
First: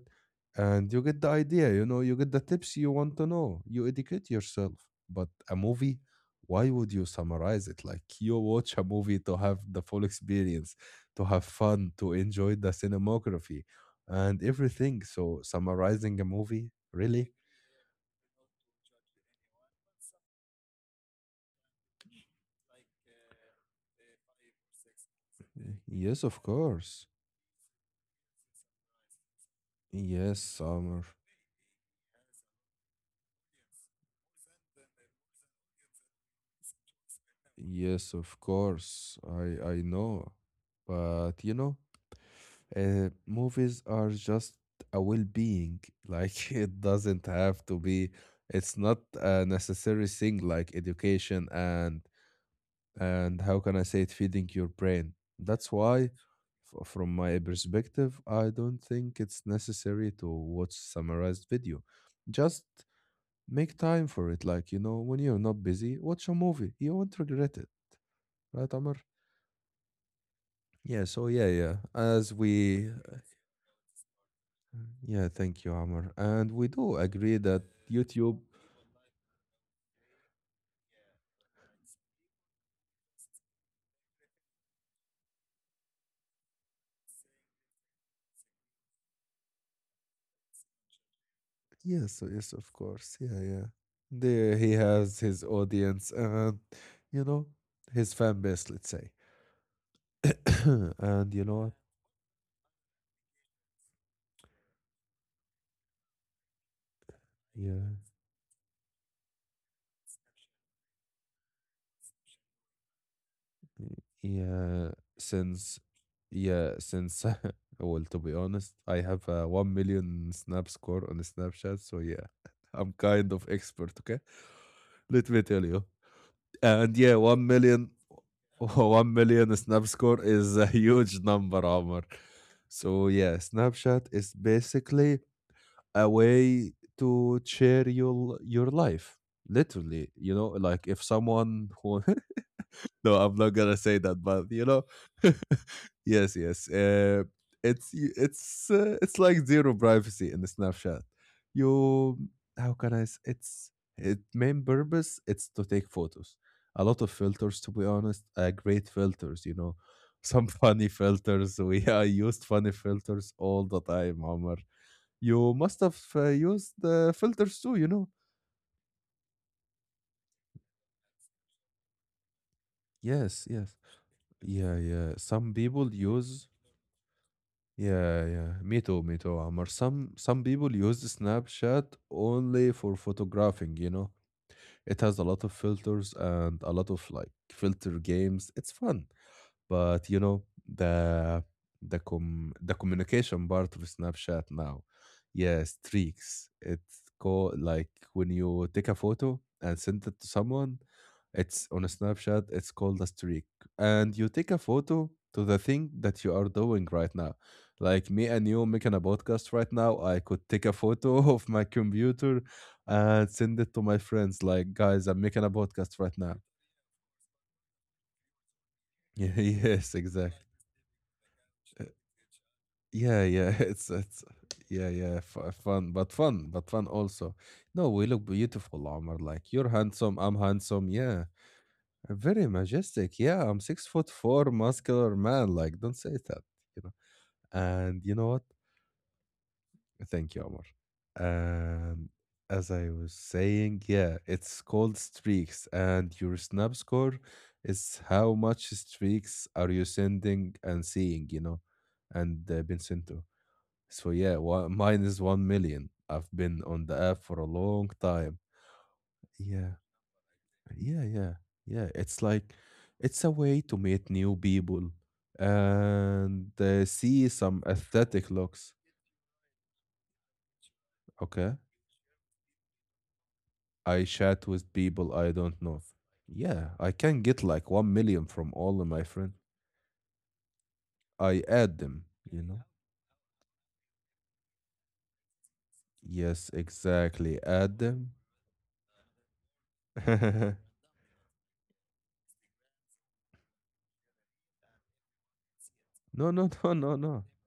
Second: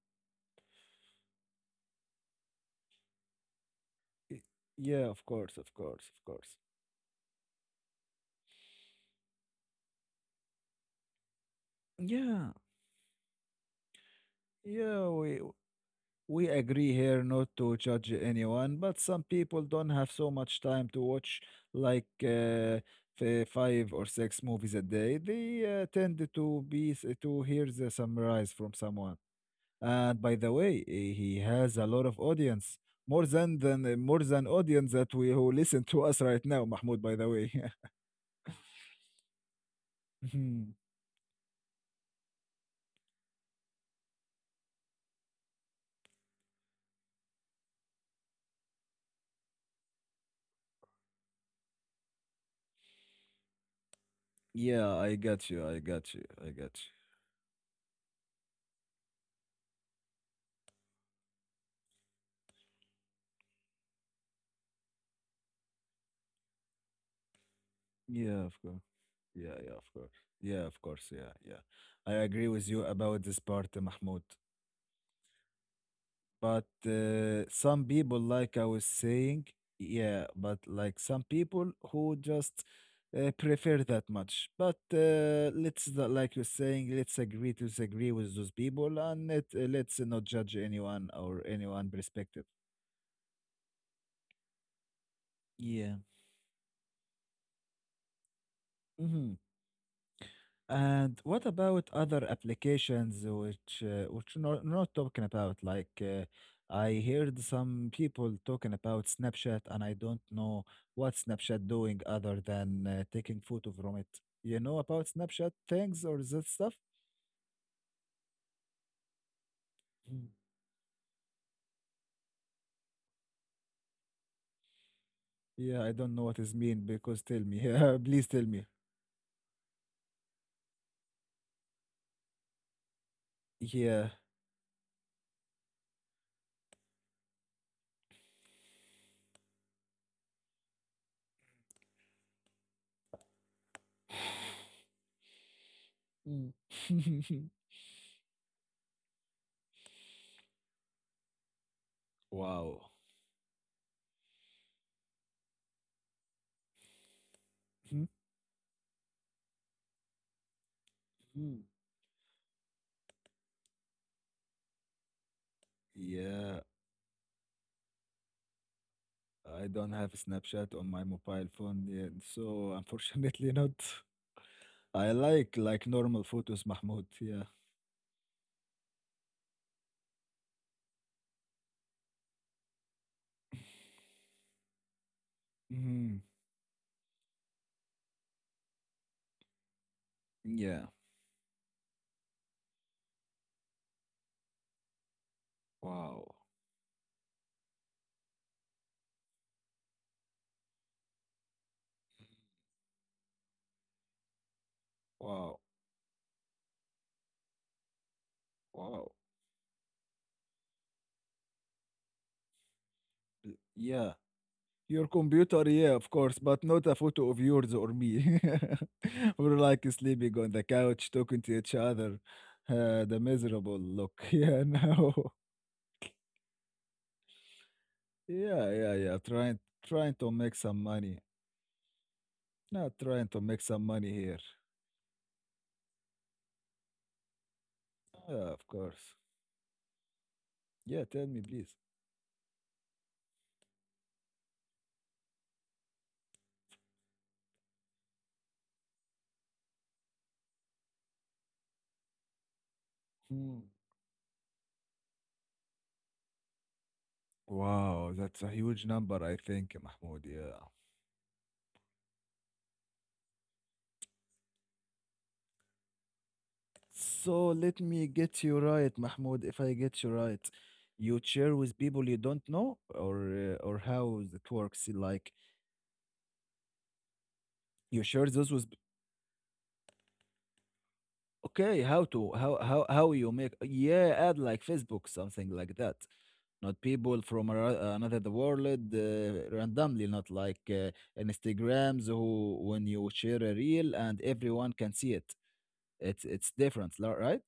Speaker 1: and you get the idea, you know, you get the tips you want to know, you educate
Speaker 2: i-
Speaker 1: yourself.
Speaker 2: yeah, of
Speaker 1: But a
Speaker 2: course, of
Speaker 1: movie,
Speaker 2: course, of course.
Speaker 1: why would you summarize it? Like, you watch a movie to have the full experience, to have fun, to enjoy
Speaker 2: Yeah,
Speaker 1: the cinematography and everything.
Speaker 2: yeah.
Speaker 1: So
Speaker 2: We
Speaker 1: summarizing a
Speaker 2: We
Speaker 1: movie,
Speaker 2: agree here
Speaker 1: really.
Speaker 2: not to judge anyone, but some people don't have so much time to watch like five or six movies a day. They
Speaker 1: Yes,
Speaker 2: tend
Speaker 1: of
Speaker 2: to
Speaker 1: course.
Speaker 2: to hear the summarize from someone. And by
Speaker 1: Yes,
Speaker 2: the way,
Speaker 1: Summer.
Speaker 2: he has a lot of audience, more than audience that we who listen to us right now, Mahmoud. By the way,
Speaker 1: Yes, of course. I know.
Speaker 2: Mhm.
Speaker 1: But you know, movies are just a well-being. Like it doesn't have to be. It's not a necessary thing like education and how can I say it, feeding your
Speaker 2: Yeah,
Speaker 1: brain.
Speaker 2: I got you.
Speaker 1: That's
Speaker 2: I
Speaker 1: why,
Speaker 2: got you. I got
Speaker 1: from my perspective, I don't think it's necessary to watch summarized video. Just make time for it. Like, you know, when you're not busy, watch a movie. You won't regret it.
Speaker 2: you. Yeah, of
Speaker 1: Right,
Speaker 2: course.
Speaker 1: Amr?
Speaker 2: Yeah, yeah, of course. Yeah, of course.
Speaker 1: Yeah, so
Speaker 2: Yeah,
Speaker 1: yeah,
Speaker 2: yeah.
Speaker 1: yeah.
Speaker 2: I
Speaker 1: As
Speaker 2: agree with you
Speaker 1: we,
Speaker 2: about this part, Mahmoud.
Speaker 1: yeah, thank you, Amr. And
Speaker 2: But
Speaker 1: we do agree that
Speaker 2: some people,
Speaker 1: YouTube,
Speaker 2: like I was saying, yeah, but like some people who just prefer that much. But let's, not- like you're saying, let's agree to disagree with those people and let's not judge anyone or anyone
Speaker 1: yes,
Speaker 2: perspective.
Speaker 1: yes, of course. Yeah, yeah. There he has his
Speaker 2: Yeah.
Speaker 1: audience and, you know, his fan base, let's say.
Speaker 2: And
Speaker 1: And you
Speaker 2: what
Speaker 1: know what?
Speaker 2: about other applications which not talking about? Like I heard
Speaker 1: Yeah.
Speaker 2: some people talking about Snapchat, and I don't know what Snapchat doing other than taking photo from it. You know
Speaker 1: Yeah,
Speaker 2: about Snapchat
Speaker 1: since,
Speaker 2: things or that stuff?
Speaker 1: yeah, since well, to be honest, I have a 1
Speaker 2: Mm.
Speaker 1: million snap score on Snapchat, so yeah, I'm kind of expert, okay? Let me tell
Speaker 2: Yeah,
Speaker 1: you.
Speaker 2: I don't know what is mean
Speaker 1: And yeah,
Speaker 2: because tell
Speaker 1: one
Speaker 2: me.
Speaker 1: million,
Speaker 2: Yeah, please tell me.
Speaker 1: 1 million snap score is a huge number, Omar. So yeah, Snapchat
Speaker 2: Yeah.
Speaker 1: is basically a way to share your life. Literally, you know, like if someone who no, I'm not gonna say that, but you know, yes,
Speaker 2: Mm.
Speaker 1: yes. It's y- it's it's like zero privacy in the Snapchat. You, how
Speaker 2: Wow.
Speaker 1: can I? It's its main purpose. It's to take photos. A lot of filters, to be
Speaker 2: Hmm?
Speaker 1: honest, great filters. You know, some funny filters.
Speaker 2: Mm.
Speaker 1: We I used funny filters all the time, Omar. You must have
Speaker 2: Yeah.
Speaker 1: used filters too. You know.
Speaker 2: I don't have Snapchat on my mobile phone yet, so
Speaker 1: Yes.
Speaker 2: unfortunately not.
Speaker 1: Yes. Yeah.
Speaker 2: I
Speaker 1: Yeah. Some
Speaker 2: like
Speaker 1: people
Speaker 2: normal
Speaker 1: use,
Speaker 2: photos, Mahmoud. Yeah.
Speaker 1: yeah, yeah. Me too, Amr. Some people use Snapchat only for photographing, you know. It has a lot of filters
Speaker 2: Hmm.
Speaker 1: and a lot of like filter games. It's fun. But you know
Speaker 2: Yeah.
Speaker 1: the com the communication part of Snapchat now, yeah,
Speaker 2: Wow.
Speaker 1: streaks. It's called like when you take a photo and send it to someone. It's on a Snapchat. It's called a streak, and you take a photo to
Speaker 2: Wow.
Speaker 1: the thing that you are doing right now. Like me and you making a
Speaker 2: Wow.
Speaker 1: podcast right now, I could take a photo of my computer and send it to my
Speaker 2: Yeah.
Speaker 1: friends. Like,
Speaker 2: Your
Speaker 1: guys, I'm making a
Speaker 2: computer, yeah,
Speaker 1: podcast
Speaker 2: of
Speaker 1: right now.
Speaker 2: course, but not a photo of yours or me.
Speaker 1: Yeah,
Speaker 2: We're like
Speaker 1: yes,
Speaker 2: sleeping
Speaker 1: exactly.
Speaker 2: on the couch, talking to each other. The
Speaker 1: Yeah, yeah,
Speaker 2: miserable look.
Speaker 1: it's
Speaker 2: Yeah,
Speaker 1: yeah, yeah,
Speaker 2: no.
Speaker 1: fun, but fun, but fun also. No, we look
Speaker 2: Yeah,
Speaker 1: beautiful,
Speaker 2: yeah, yeah.
Speaker 1: Omar. Like, you're
Speaker 2: Trying
Speaker 1: handsome,
Speaker 2: to
Speaker 1: I'm
Speaker 2: make some
Speaker 1: handsome.
Speaker 2: money.
Speaker 1: Yeah, very
Speaker 2: Not
Speaker 1: majestic.
Speaker 2: trying to
Speaker 1: Yeah,
Speaker 2: make
Speaker 1: I'm
Speaker 2: some
Speaker 1: 6 foot
Speaker 2: money here.
Speaker 1: four, muscular man. Like, don't say that, you know. And you know what?
Speaker 2: Yeah, of course.
Speaker 1: Thank you, Omar.
Speaker 2: Yeah, tell me, please.
Speaker 1: And as I was saying, yeah, it's called streaks, and your snap score is how much streaks are you sending and seeing, you know, and been sent to.
Speaker 2: Hmm.
Speaker 1: So yeah, one, mine is 1 million. I've been on the app for a long
Speaker 2: Wow,
Speaker 1: time.
Speaker 2: that's a huge number, I think,
Speaker 1: Yeah,
Speaker 2: Mahmoud. Yeah.
Speaker 1: yeah, yeah, yeah. It's like it's a way to meet new people and see
Speaker 2: So
Speaker 1: some
Speaker 2: let me get
Speaker 1: aesthetic
Speaker 2: you
Speaker 1: looks.
Speaker 2: right, Mahmoud. If I get you right, you share
Speaker 1: Okay,
Speaker 2: with people you don't know, or how
Speaker 1: I
Speaker 2: is it
Speaker 1: chat
Speaker 2: works?
Speaker 1: with
Speaker 2: Like
Speaker 1: people I don't know. Yeah, I can get like one
Speaker 2: you share
Speaker 1: million
Speaker 2: those
Speaker 1: from
Speaker 2: with.
Speaker 1: all of my friends. I add
Speaker 2: Okay, how
Speaker 1: them,
Speaker 2: to
Speaker 1: you
Speaker 2: how
Speaker 1: know.
Speaker 2: how you make? Yeah, add like Facebook, something like that.
Speaker 1: Yes,
Speaker 2: Not people
Speaker 1: exactly.
Speaker 2: from
Speaker 1: Add them.
Speaker 2: another the world randomly, not
Speaker 1: No,
Speaker 2: like Instagrams who when you share a reel and everyone can see it.
Speaker 1: no, no,
Speaker 2: It's different,
Speaker 1: no, no.
Speaker 2: right?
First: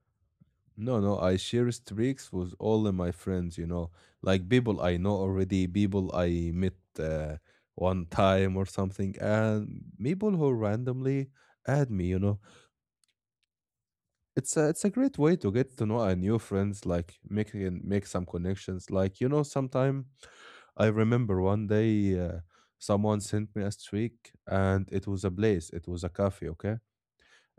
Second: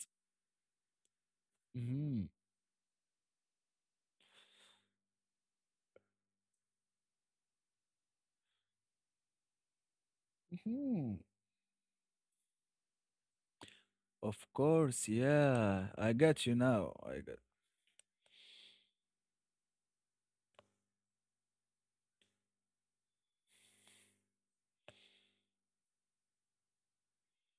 Speaker 1: No, no, I share
Speaker 2: Hmm.
Speaker 1: streaks with all of my friends, you know, like people I know already, people I met uh, one time or something, and people who
Speaker 2: Hmm.
Speaker 1: randomly add me, you know.
Speaker 2: Of
Speaker 1: It's a
Speaker 2: course,
Speaker 1: great way to get to
Speaker 2: yeah.
Speaker 1: know
Speaker 2: I
Speaker 1: our new
Speaker 2: got you
Speaker 1: friends,
Speaker 2: now.
Speaker 1: like
Speaker 2: I got
Speaker 1: making make some connections. Like, you know, sometime I remember one day someone sent me a streak and it was a place, it was a cafe, okay?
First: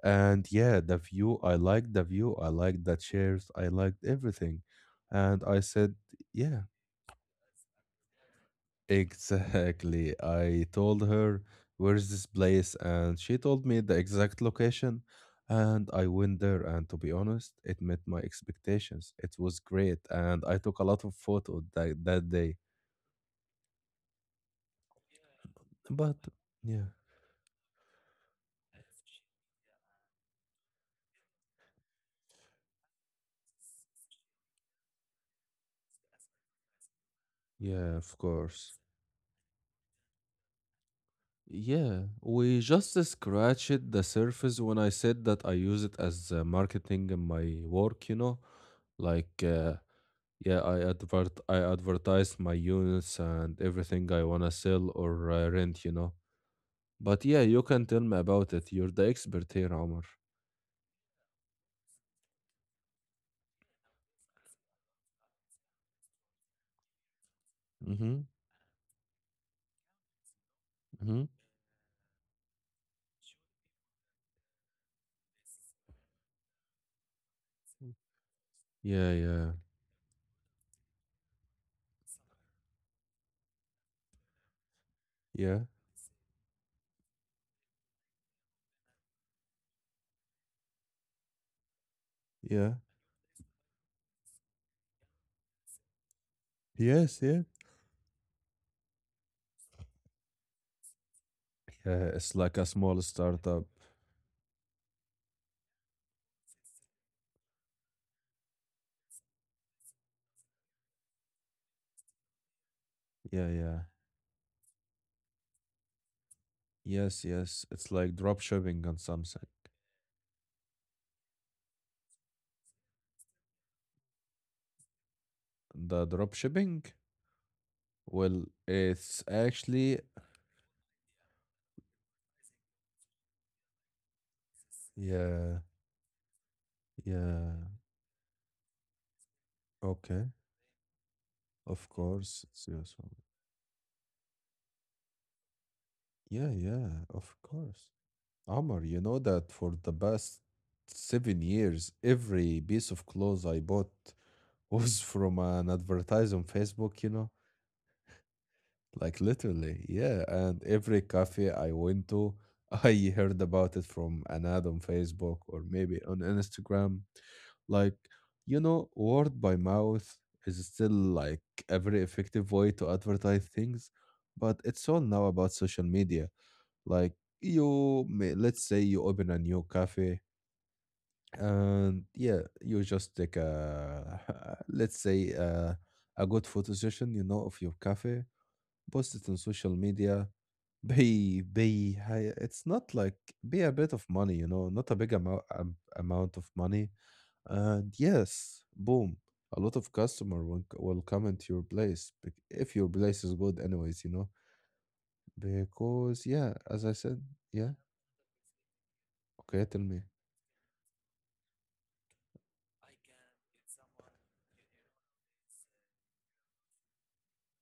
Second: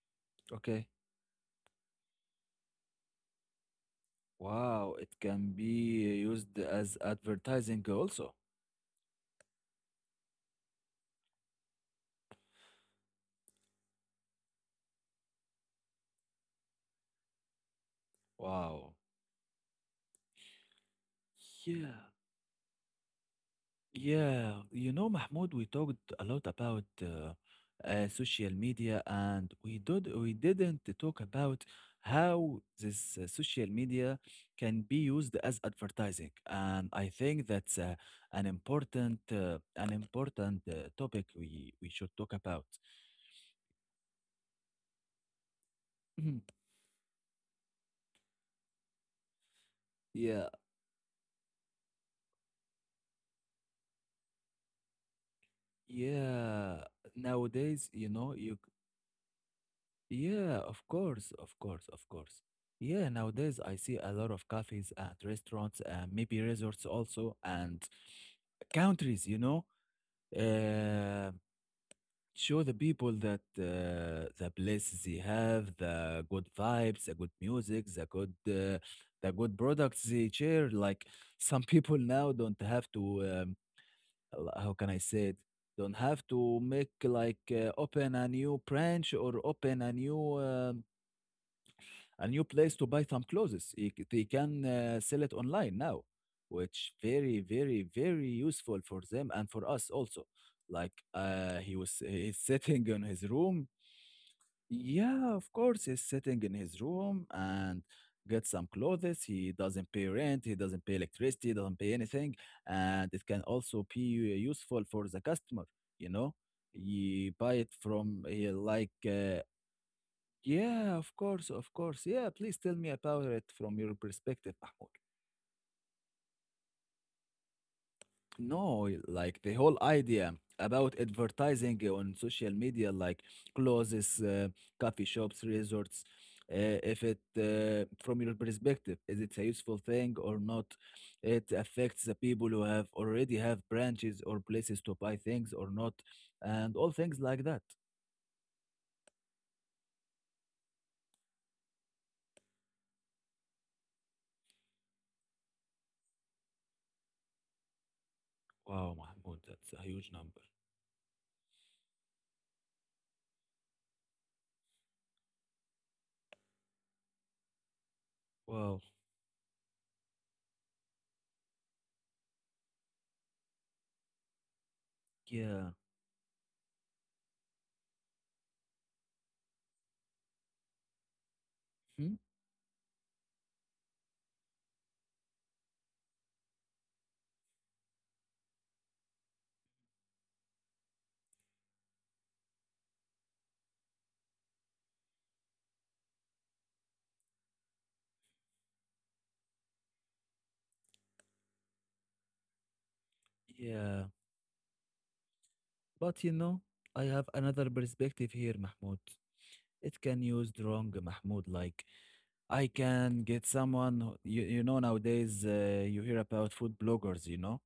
Speaker 1: And yeah,
Speaker 2: okay.
Speaker 1: the view, I liked the view, I liked the chairs, I liked everything.
Speaker 2: Wow, it
Speaker 1: And
Speaker 2: can
Speaker 1: I said,
Speaker 2: be used
Speaker 1: yeah,
Speaker 2: as advertising also.
Speaker 1: exactly. I told her, where's this place? And she told me the exact location. And I went there. And to be honest, it met my
Speaker 2: Wow.
Speaker 1: expectations. It was great. And I took a lot of photos that,
Speaker 2: Yeah.
Speaker 1: that day.
Speaker 2: Yeah, you know, Mahmoud, we talked
Speaker 1: But
Speaker 2: a lot about
Speaker 1: yeah,
Speaker 2: social media, and we didn't talk about how this social media can be used as advertising. And I think that's
Speaker 1: yeah, of course.
Speaker 2: an important topic we
Speaker 1: Yeah,
Speaker 2: should talk
Speaker 1: we
Speaker 2: about.
Speaker 1: just scratched the surface when I said that I use it as
Speaker 2: Mhm.
Speaker 1: marketing in my work, you know? Like,
Speaker 2: Yeah,
Speaker 1: yeah, I advertise my units and everything I wanna sell or rent, you know?
Speaker 2: yeah.
Speaker 1: But yeah, you can
Speaker 2: Nowadays,
Speaker 1: tell
Speaker 2: you
Speaker 1: me
Speaker 2: know,
Speaker 1: about
Speaker 2: you.
Speaker 1: it. You're the expert here, Omar.
Speaker 2: Yeah, of course, of course. Yeah, nowadays I see a lot of cafes and restaurants and maybe resorts also and
Speaker 1: Mm-hmm.
Speaker 2: countries, you know,
Speaker 1: Mm-hmm.
Speaker 2: uh, show the people that the places they have, the good vibes, the good music,
Speaker 1: Yeah,
Speaker 2: the
Speaker 1: yeah,
Speaker 2: good products they share. Like some people now don't have to, how can I say it?
Speaker 1: yeah,
Speaker 2: Don't have to make like open a new branch or open a new place
Speaker 1: yeah.
Speaker 2: to buy some clothes. They can sell it online now, which
Speaker 1: Yes,
Speaker 2: very,
Speaker 1: yeah.
Speaker 2: very, very useful for them and for us also. Like
Speaker 1: Yeah, it's
Speaker 2: he's
Speaker 1: like a
Speaker 2: sitting in
Speaker 1: small
Speaker 2: his
Speaker 1: startup.
Speaker 2: room. Yeah, of course, he's sitting in his room and get some clothes. He doesn't pay rent. He doesn't pay electricity. He doesn't pay anything, and it can
Speaker 1: Yeah, yeah.
Speaker 2: also be useful for the customer. You know,
Speaker 1: Yes,
Speaker 2: you buy
Speaker 1: yes.
Speaker 2: it
Speaker 1: It's like
Speaker 2: from
Speaker 1: drop shipping and something.
Speaker 2: yeah, of course, of course. Yeah, please tell me about it from your perspective, Mahmoud.
Speaker 1: The drop shipping? Well,
Speaker 2: No,
Speaker 1: it's
Speaker 2: like the whole
Speaker 1: actually,
Speaker 2: idea about advertising on social media, like clothes, coffee shops,
Speaker 1: yeah,
Speaker 2: resorts. If it,
Speaker 1: yeah.
Speaker 2: From your perspective, is it a useful thing
Speaker 1: Okay,
Speaker 2: or not? It
Speaker 1: of
Speaker 2: affects the people
Speaker 1: course,
Speaker 2: who
Speaker 1: it's your song.
Speaker 2: have branches or places to buy things or not,
Speaker 1: Yeah,
Speaker 2: and all
Speaker 1: yeah,
Speaker 2: things
Speaker 1: of
Speaker 2: like that.
Speaker 1: course. Amr, you know that for the past 7 years, every piece of clothes I bought was from an advertise on Facebook, you know?
Speaker 2: Wow,
Speaker 1: Like,
Speaker 2: Mahmoud, that's a
Speaker 1: literally,
Speaker 2: huge
Speaker 1: yeah.
Speaker 2: number.
Speaker 1: And every cafe I went to, I heard about it from an ad on Facebook or maybe on Instagram. Like, you
Speaker 2: Wow.
Speaker 1: know, word by mouth is still like a very effective way to advertise things, but it's all now about
Speaker 2: Yeah.
Speaker 1: social media. Like, you may, let's say you open a new cafe and
Speaker 2: Hmm?
Speaker 1: yeah, you just take a, let's say, a good photo session, you know, of your cafe, post it on social media, pay high. It's not like pay a bit of money, you know, not a big amount of money. And yes, boom, a lot of customer will, will come into your place if your place is good,
Speaker 2: Yeah.
Speaker 1: anyways, you know.
Speaker 2: But
Speaker 1: Because
Speaker 2: you
Speaker 1: yeah,
Speaker 2: know,
Speaker 1: as I
Speaker 2: I
Speaker 1: said,
Speaker 2: have another
Speaker 1: yeah.
Speaker 2: perspective here, Mahmoud.
Speaker 1: Okay, tell
Speaker 2: It
Speaker 1: me.
Speaker 2: can use wrong, Mahmoud. Like I can get you, you know, nowadays you hear about food bloggers, you know?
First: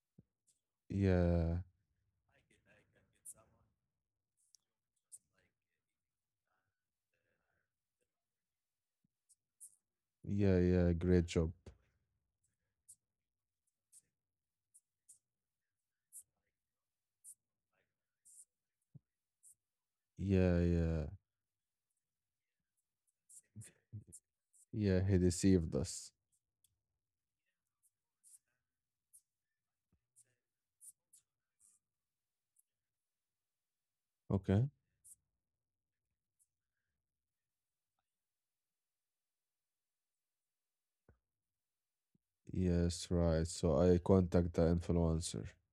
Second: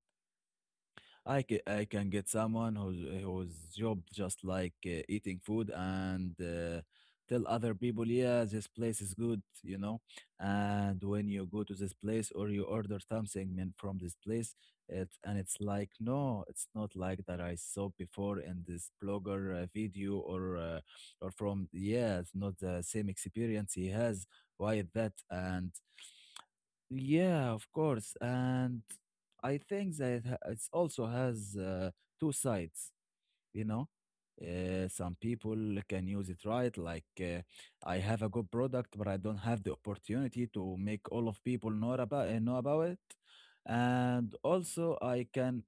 Speaker 1: Yeah,
Speaker 2: I can get someone who's whose job just like eating food and tell other people, yeah, this place is good, you know.
Speaker 1: yeah, yeah.
Speaker 2: And
Speaker 1: Great
Speaker 2: when you
Speaker 1: job.
Speaker 2: go to this place or you order something man, from this place, it's like, no, it's not like that I saw before in this blogger video
Speaker 1: Yeah, yeah,
Speaker 2: or from yeah, it's not the same experience he has. Why is
Speaker 1: yeah.
Speaker 2: that?
Speaker 1: He
Speaker 2: And
Speaker 1: deceived us.
Speaker 2: yeah, of course. And I think that it ha- it's also has two sides, you know.
Speaker 1: Okay.
Speaker 2: Some people can use it right, like I have a good product, but I don't have the opportunity to make all of people know about it.
Speaker 1: Yes, right. So I
Speaker 2: And
Speaker 1: contact the
Speaker 2: also, I
Speaker 1: influencer.
Speaker 2: can,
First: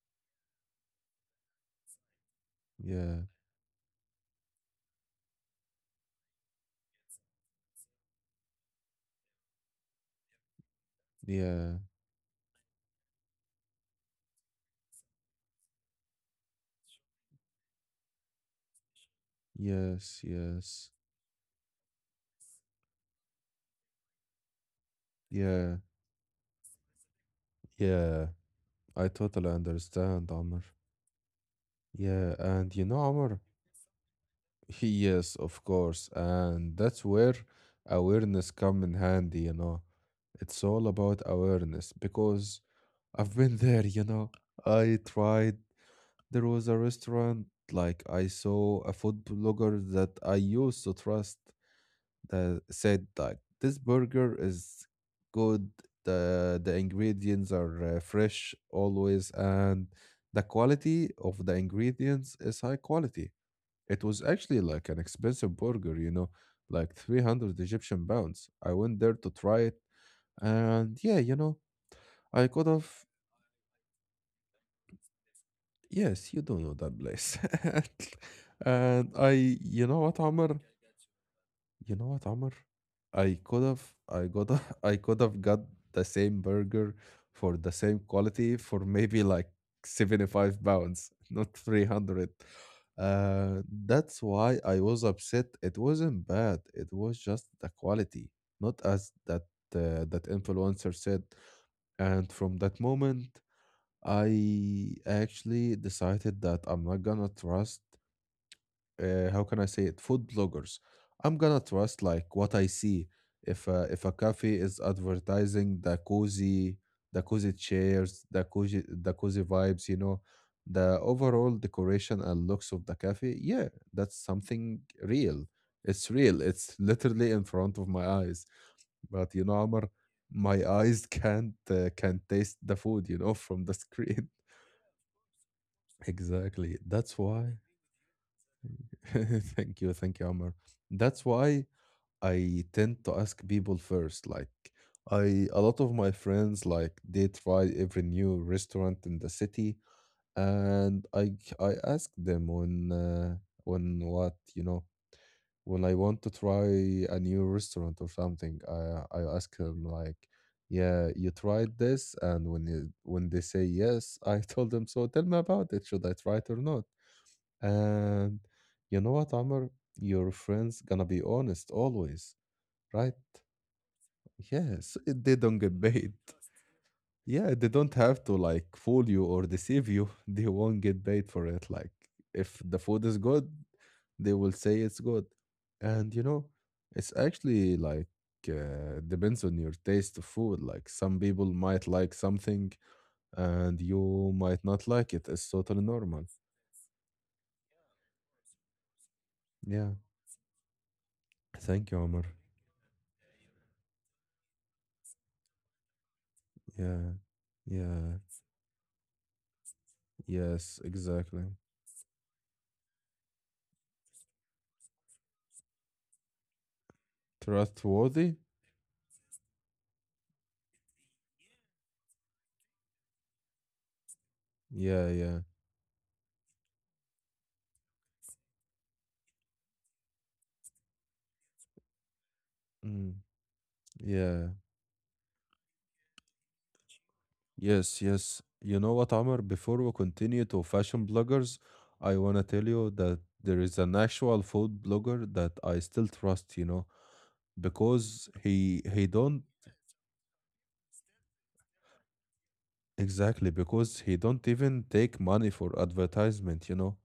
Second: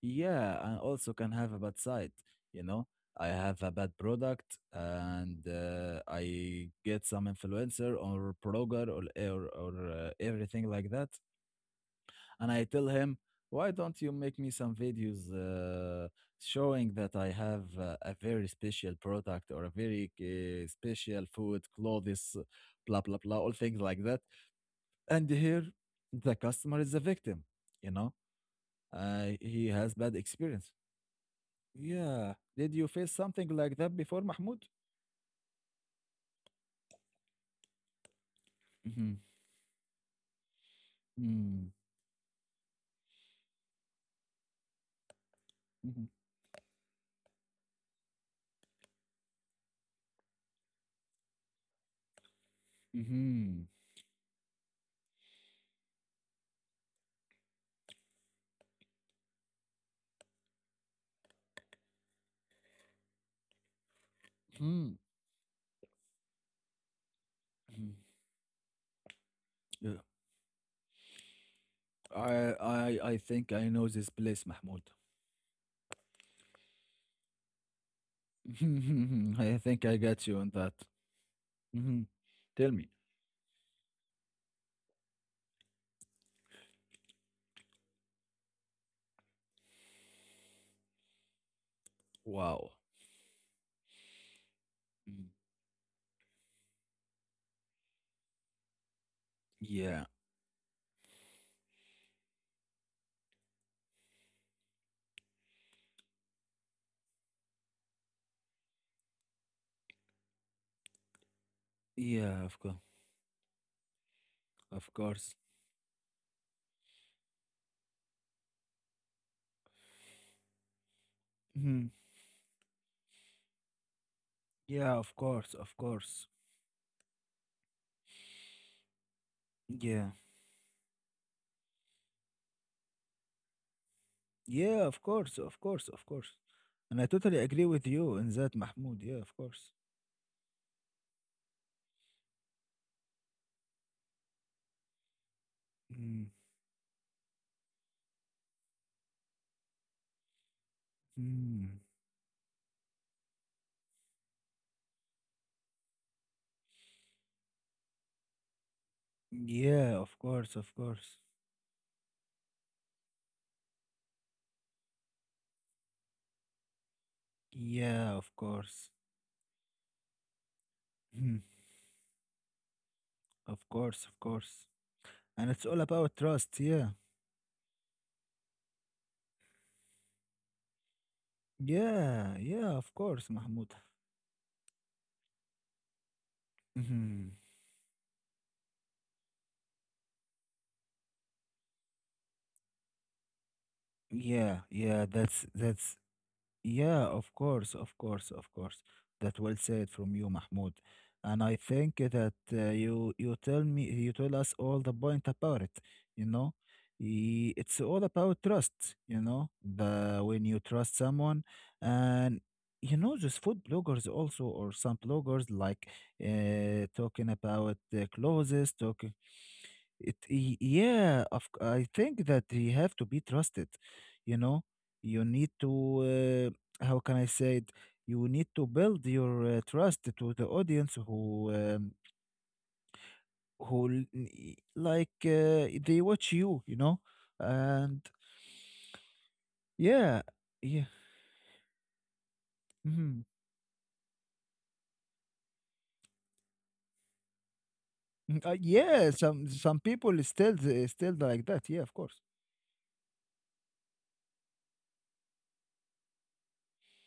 Speaker 2: yeah, I also can have a bad side, you know.
Speaker 1: Yeah,
Speaker 2: I have a bad product, and I get some influencer or blogger or everything like that,
Speaker 1: yeah.
Speaker 2: and I tell him, why don't you make me some videos showing that I have a very special product or a very
Speaker 1: Yes,
Speaker 2: uh,
Speaker 1: yes.
Speaker 2: special food, clothes, blah, blah, blah, all things like that. And here,
Speaker 1: Yeah,
Speaker 2: the customer is a victim, you know,
Speaker 1: yeah. I totally
Speaker 2: he has bad
Speaker 1: understand, Amr.
Speaker 2: experience.
Speaker 1: Yeah,
Speaker 2: Yeah.
Speaker 1: and
Speaker 2: Did
Speaker 1: you
Speaker 2: you
Speaker 1: know,
Speaker 2: face
Speaker 1: Amr?
Speaker 2: something like that before, Mahmoud?
Speaker 1: Yes, of course. And that's where awareness come in
Speaker 2: Mm-hmm.
Speaker 1: handy, you know. It's all about
Speaker 2: Mm-hmm.
Speaker 1: awareness because I've been there, you know. I tried, there was a restaurant, like I saw a food blogger that I used to trust. Said like
Speaker 2: Mm-hmm.
Speaker 1: this burger is good, the ingredients are fresh always, and the quality of the ingredients is high quality. It was actually like
Speaker 2: Mm-hmm.
Speaker 1: an expensive burger, you know, like 300
Speaker 2: Mm-hmm.
Speaker 1: Egyptian pounds. I went there to try it.
Speaker 2: Yeah.
Speaker 1: And yeah, I could have.
Speaker 2: I think I know this place, Mahmoud.
Speaker 1: Yes, you don't know that place. and I
Speaker 2: I think
Speaker 1: You
Speaker 2: I
Speaker 1: know what,
Speaker 2: got you on
Speaker 1: Amr?
Speaker 2: that.
Speaker 1: You
Speaker 2: Mhm.
Speaker 1: know what, Amr?
Speaker 2: Tell me.
Speaker 1: I could have, I got, a- I could have got the same burger for the same quality for maybe like 75 pounds, not 300.
Speaker 2: Wow.
Speaker 1: That's why I was
Speaker 2: Mm.
Speaker 1: upset. It wasn't bad. It was just the quality, not as that uh,
Speaker 2: Yeah.
Speaker 1: that influencer said. And from that moment, I actually decided that I'm not gonna trust, how can I say it? Food bloggers. I'm gonna trust like
Speaker 2: Yeah,
Speaker 1: what
Speaker 2: of
Speaker 1: I
Speaker 2: course.
Speaker 1: see. If a cafe is
Speaker 2: Of course.
Speaker 1: advertising the cozy chairs, the cozy vibes, you know, the overall
Speaker 2: Mhm.
Speaker 1: decoration and looks of the cafe, yeah, that's something
Speaker 2: Yeah, of
Speaker 1: real.
Speaker 2: course. Of
Speaker 1: It's
Speaker 2: course.
Speaker 1: real. It's literally in front of my eyes. But you know, Amr,
Speaker 2: Yeah.
Speaker 1: my eyes can't taste the food, from the screen.
Speaker 2: Yeah, of course. Of course. Of course.
Speaker 1: Exactly.
Speaker 2: And I
Speaker 1: That's
Speaker 2: totally
Speaker 1: why.
Speaker 2: agree with you in that, Mahmoud. Yeah, of course.
Speaker 1: Thank you, thank you, Amr. That's why I tend to ask people first. Like I a lot of my
Speaker 2: Mm.
Speaker 1: friends like they try every new restaurant in the city, and I
Speaker 2: Mm.
Speaker 1: ask them on what, when I want to try a new restaurant or something. I ask them
Speaker 2: Yeah, of
Speaker 1: like,
Speaker 2: course. Of
Speaker 1: yeah,
Speaker 2: course.
Speaker 1: you tried this, and when they say yes, I told them so. Tell me about it. Should I try it or not?
Speaker 2: Yeah, of
Speaker 1: And
Speaker 2: course.
Speaker 1: you know what, Amr, your friends gonna be
Speaker 2: Mhm.
Speaker 1: honest always, right?
Speaker 2: Of course. Of course.
Speaker 1: Yes, they
Speaker 2: And
Speaker 1: don't
Speaker 2: it's all
Speaker 1: get paid.
Speaker 2: about trust. Yeah.
Speaker 1: Yeah, they don't have to like fool you or deceive you. They won't get paid for it. Like
Speaker 2: Yeah.
Speaker 1: if
Speaker 2: Yeah,
Speaker 1: the
Speaker 2: of
Speaker 1: food is
Speaker 2: course,
Speaker 1: good,
Speaker 2: Mahmoud.
Speaker 1: they will say it's good. And it's
Speaker 2: Mhm.
Speaker 1: actually like depends on your taste of food. Like some people might like something, and you
Speaker 2: Yeah,
Speaker 1: might not
Speaker 2: yeah,
Speaker 1: like it.
Speaker 2: that's
Speaker 1: It's totally
Speaker 2: that's
Speaker 1: normal.
Speaker 2: yeah, of course, of course. That well said
Speaker 1: Yeah.
Speaker 2: from you, Mahmoud. And I think
Speaker 1: Thank you, Omar.
Speaker 2: that you tell me you tell us all the point about it, you know.
Speaker 1: Yeah.
Speaker 2: It's all
Speaker 1: Yeah.
Speaker 2: about trust, you know, the when you
Speaker 1: Yes,
Speaker 2: trust someone
Speaker 1: exactly.
Speaker 2: and you know just food bloggers also or some bloggers like talking about the
Speaker 1: Trustworthy?
Speaker 2: clothes, yeah, I think that you have to be trusted. You know,
Speaker 1: Yeah,
Speaker 2: you
Speaker 1: yeah.
Speaker 2: need to, how can I say it? You need to build your trust to the audience who, um,
Speaker 1: Mm,
Speaker 2: who l- n-
Speaker 1: yeah.
Speaker 2: y- like they watch you. You know,
Speaker 1: Yes,
Speaker 2: and
Speaker 1: yes. You know what, Amr? Before we
Speaker 2: yeah,
Speaker 1: continue to
Speaker 2: yeah,
Speaker 1: fashion bloggers, I want to tell you that
Speaker 2: mhm.
Speaker 1: there is an actual food blogger that I still trust, you know, because
Speaker 2: Mm,
Speaker 1: he
Speaker 2: yeah.
Speaker 1: don't
Speaker 2: Some people is still like that. Yeah, of course.
Speaker 1: exactly because he don't even take money for advertisement, you know.